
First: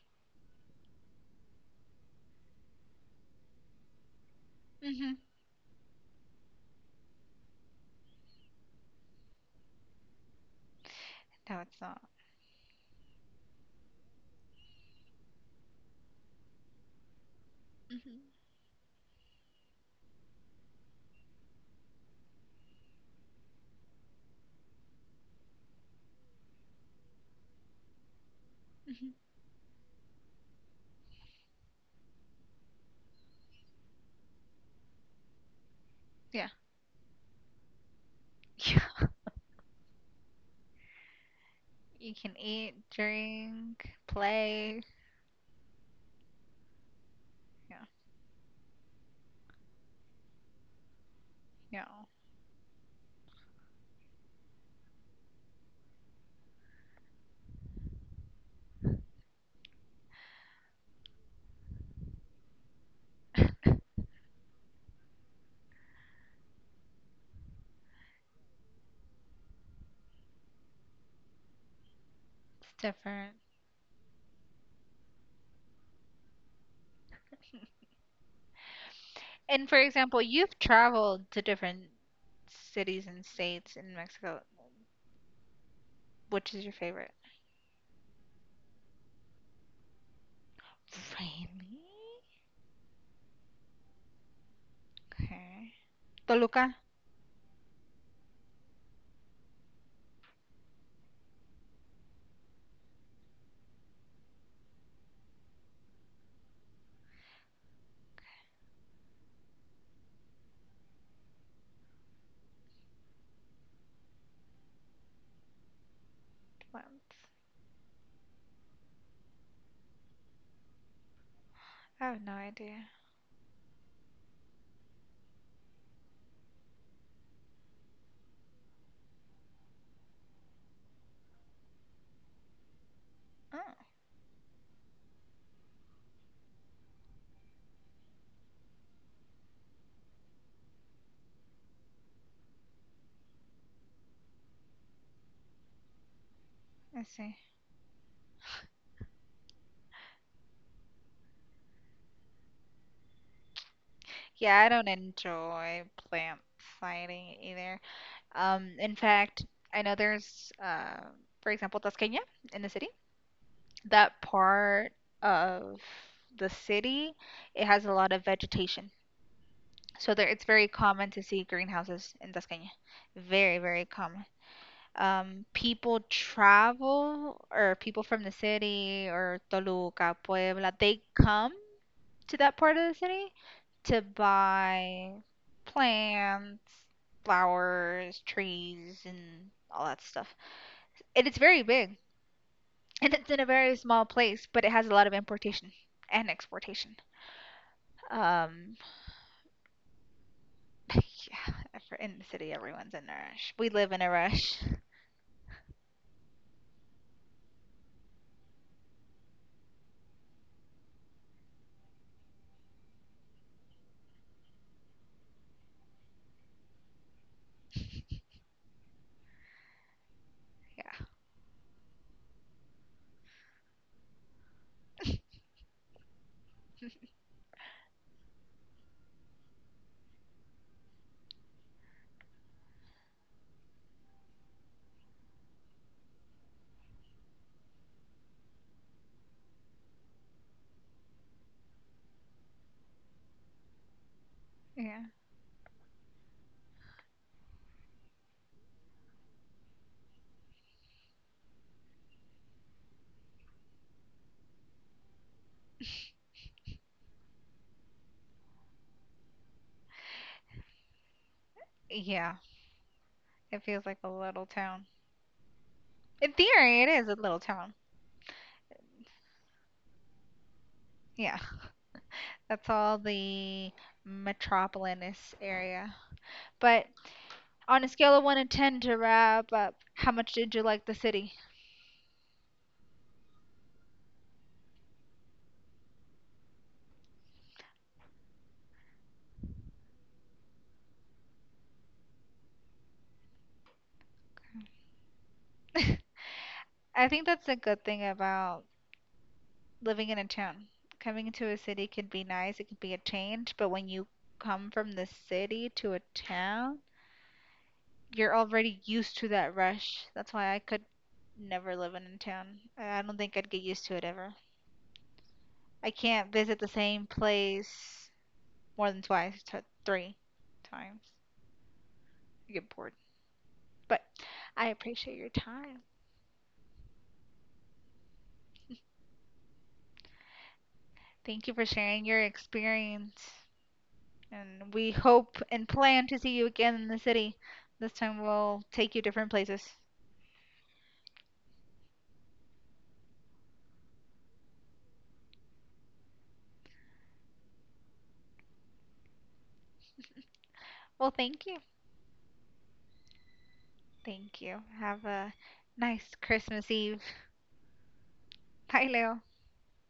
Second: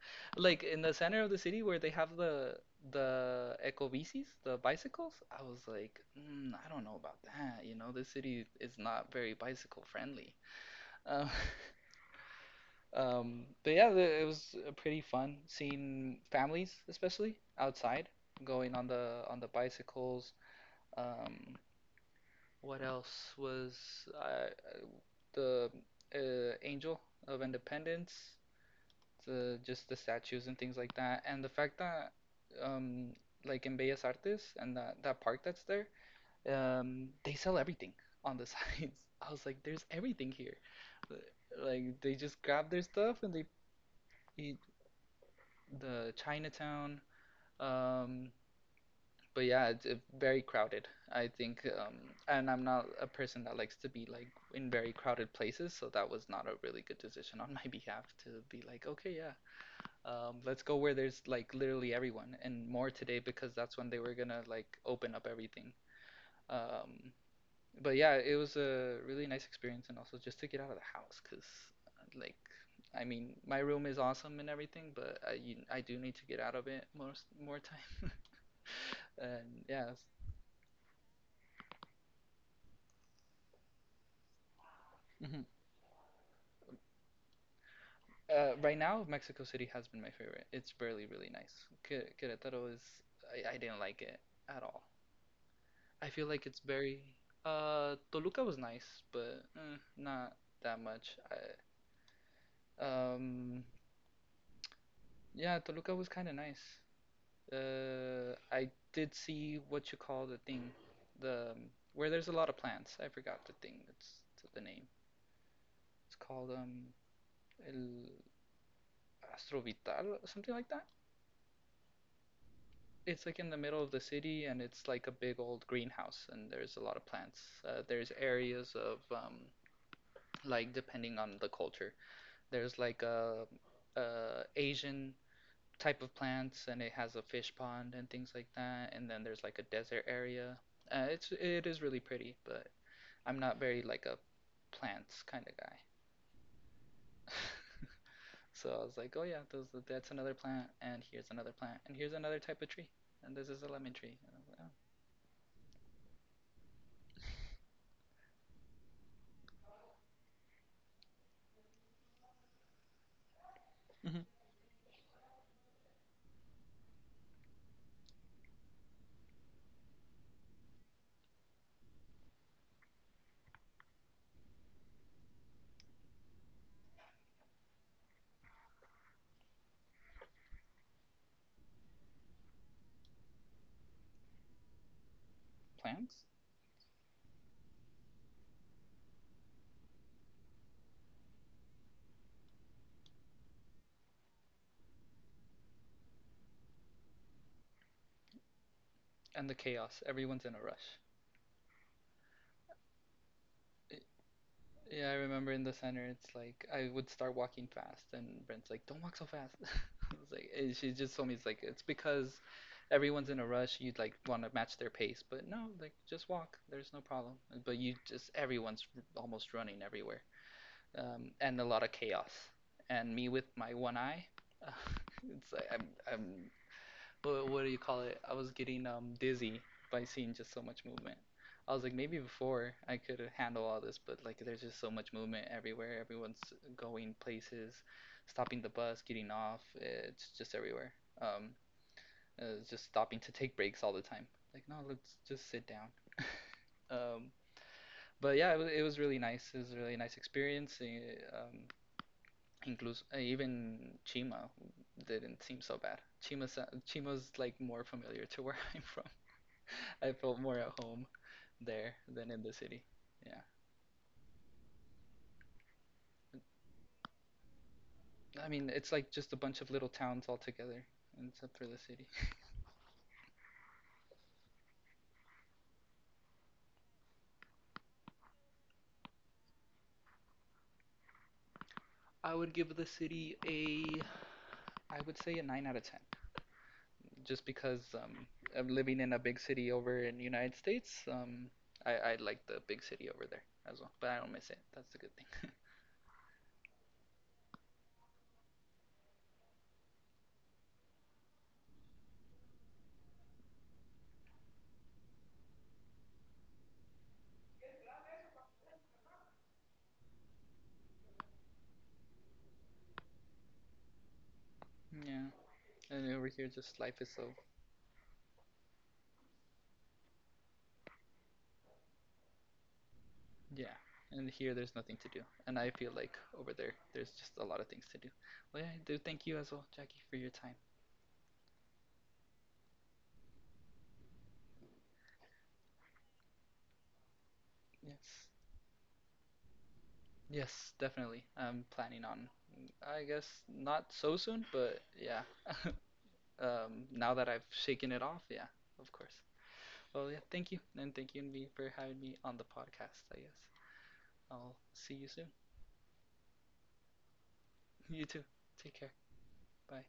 [SPEAKER 2] like in the center of the city where they have the ecobicis, the
[SPEAKER 1] Hmm.
[SPEAKER 2] bicycles, I was like, mm, I don't know about that. You know, this city is not very bicycle friendly. Um,
[SPEAKER 1] No, it's not.
[SPEAKER 2] but yeah, it was pretty fun seeing families, especially outside,
[SPEAKER 1] Hmm.
[SPEAKER 2] going on the bicycles. Um, what else was I, the Angel of Independence,
[SPEAKER 1] Hmm.
[SPEAKER 2] the just the statues and things like that, and the fact that um, like in Bellas Artes and that park that's there,
[SPEAKER 1] Yeah.
[SPEAKER 2] they sell everything on the
[SPEAKER 1] Yeah.
[SPEAKER 2] signs. I was like, there's everything here. Like they
[SPEAKER 1] You can
[SPEAKER 2] just grab
[SPEAKER 1] eat,
[SPEAKER 2] their stuff and they
[SPEAKER 1] drink,
[SPEAKER 2] you
[SPEAKER 1] play.
[SPEAKER 2] the Chinatown.
[SPEAKER 1] Yeah.
[SPEAKER 2] Um, but yeah, it's very crowded, I think.
[SPEAKER 1] Yeah.
[SPEAKER 2] And I'm not a person that likes to be like in very crowded places, so that was not a really good decision on my behalf to be like, okay, yeah, let's go where there's like literally everyone and more today because that's when they were gonna like open up everything. Um, but yeah, it was a really nice experience, and also just to get out of the house, cause like,
[SPEAKER 1] It's
[SPEAKER 2] I mean,
[SPEAKER 1] different.
[SPEAKER 2] my room is awesome and everything, but I do need to get out of it most more time. And
[SPEAKER 1] And for
[SPEAKER 2] yeah,
[SPEAKER 1] example, you've traveled to different cities and states in Mexico.
[SPEAKER 2] hmm.
[SPEAKER 1] Which is your favorite?
[SPEAKER 2] Right now Mexico City has been my favorite. It's really really
[SPEAKER 1] Really?
[SPEAKER 2] nice. Querétaro is I didn't like it at all.
[SPEAKER 1] Okay.
[SPEAKER 2] I feel like it's
[SPEAKER 1] Toluca?
[SPEAKER 2] very Toluca was nice, but not that much. Um yeah, Toluca was kind of nice. I did see what you call the thing, the where there's a lot of plants. I forgot the thing. It's the name. It's called
[SPEAKER 1] Plants.
[SPEAKER 2] El Astrovital, something like that.
[SPEAKER 1] I have no idea.
[SPEAKER 2] It's like in the middle of the city, and it's like a big old greenhouse, and there's a lot of plants. There's areas of like depending on the culture. There's like a,
[SPEAKER 1] Oh,
[SPEAKER 2] a Asian type of plants, and it has a fish pond and things like that. And then there's like a desert area. It is really pretty, but I'm not very like a plants kind of guy.
[SPEAKER 1] I see.
[SPEAKER 2] So I was like, oh yeah, those that's another plant, and here's another plant, and here's another type of tree, and this is a lemon tree. And I was like,
[SPEAKER 1] Yeah,
[SPEAKER 2] oh,
[SPEAKER 1] I don't enjoy plant fighting either. In fact, I know there's, for example, Tasqueña in the city. That part of the city, it has a lot of vegetation. So there, it's very common to see greenhouses in Tasqueña. Very, very common. People travel or people from the city or Toluca, Puebla, they come to that part of the city to buy
[SPEAKER 2] plants
[SPEAKER 1] plants, flowers, trees, and all that stuff. And it's very big. And it's in a very small place, but it has a lot of importation and exportation. Um,
[SPEAKER 2] and the chaos. Everyone's in a rush.
[SPEAKER 1] yeah, if we're in the city, everyone's in a rush. We live in a rush.
[SPEAKER 2] Yeah, I remember in the center, it's like I would start walking fast, and Brent's like, "Don't walk so fast." I was like, and she just told me it's like it's because everyone's in a rush. You'd like want to match their pace, but no, like just walk. There's no problem. But you just everyone's almost running everywhere,
[SPEAKER 1] Yeah,
[SPEAKER 2] and a lot of chaos. And me with my one eye, it's like I'm but what do you call it? I was getting dizzy by seeing just so much movement. I was like, maybe before I could handle all this, but like, there's just so much movement everywhere. Everyone's going places, stopping the bus, getting off. It's just everywhere. Um, just stopping to take breaks all the time. Like, no,
[SPEAKER 1] yeah,
[SPEAKER 2] let's just sit down. um, but yeah, it was really nice. It was a really nice experience. Even Chima didn't seem so bad. Chima, Chima's like more familiar to where I'm from. I felt more at home there than
[SPEAKER 1] yeah.
[SPEAKER 2] in the city. Yeah.
[SPEAKER 1] It feels like a little town. In theory, it is a little town.
[SPEAKER 2] I mean, it's like just a bunch of little towns all together,
[SPEAKER 1] Yeah,
[SPEAKER 2] except for the city.
[SPEAKER 1] that's all the metropolis area. But on a scale of 1 to 10 to wrap up, how much did you like the city?
[SPEAKER 2] I would give the city a, I would say a 9 out of 10. Just because I'm living in a big city over in the United States, I like the big city over there as well. But I don't miss it. That's a good
[SPEAKER 1] I think that's a good thing about living in a town. Coming to a city can be nice, it can be a change, but when you come from the city to a town, you're already used to that rush. That's why I could never live in a town. I don't think I'd get used to it ever.
[SPEAKER 2] thing.
[SPEAKER 1] I
[SPEAKER 2] Yeah. And over
[SPEAKER 1] can't
[SPEAKER 2] here,
[SPEAKER 1] visit the
[SPEAKER 2] just life
[SPEAKER 1] same
[SPEAKER 2] is so
[SPEAKER 1] place more than twice, three times. You get bored.
[SPEAKER 2] yeah,
[SPEAKER 1] But
[SPEAKER 2] and here
[SPEAKER 1] I
[SPEAKER 2] there's nothing to
[SPEAKER 1] appreciate
[SPEAKER 2] do,
[SPEAKER 1] your
[SPEAKER 2] and I
[SPEAKER 1] time.
[SPEAKER 2] feel like over there there's just a lot of things to do. Well, yeah, I do thank you as well, Jackie, for your time.
[SPEAKER 1] Thank you for sharing your experience. And we hope and plan to see you again in the city. This time
[SPEAKER 2] Yes,
[SPEAKER 1] we'll take you different places.
[SPEAKER 2] yes, definitely. I'm planning on, I guess not so soon, but yeah. Now that I've shaken it off, yeah, of course. Well, yeah, thank you, and
[SPEAKER 1] Well,
[SPEAKER 2] thank you
[SPEAKER 1] thank
[SPEAKER 2] Envy,
[SPEAKER 1] you.
[SPEAKER 2] for having me on the podcast. I guess
[SPEAKER 1] Thank
[SPEAKER 2] I'll
[SPEAKER 1] you.
[SPEAKER 2] see
[SPEAKER 1] Have
[SPEAKER 2] you soon.
[SPEAKER 1] a nice Christmas Eve.
[SPEAKER 2] You too. Take
[SPEAKER 1] Bye,
[SPEAKER 2] care.
[SPEAKER 1] Leo.
[SPEAKER 2] Bye.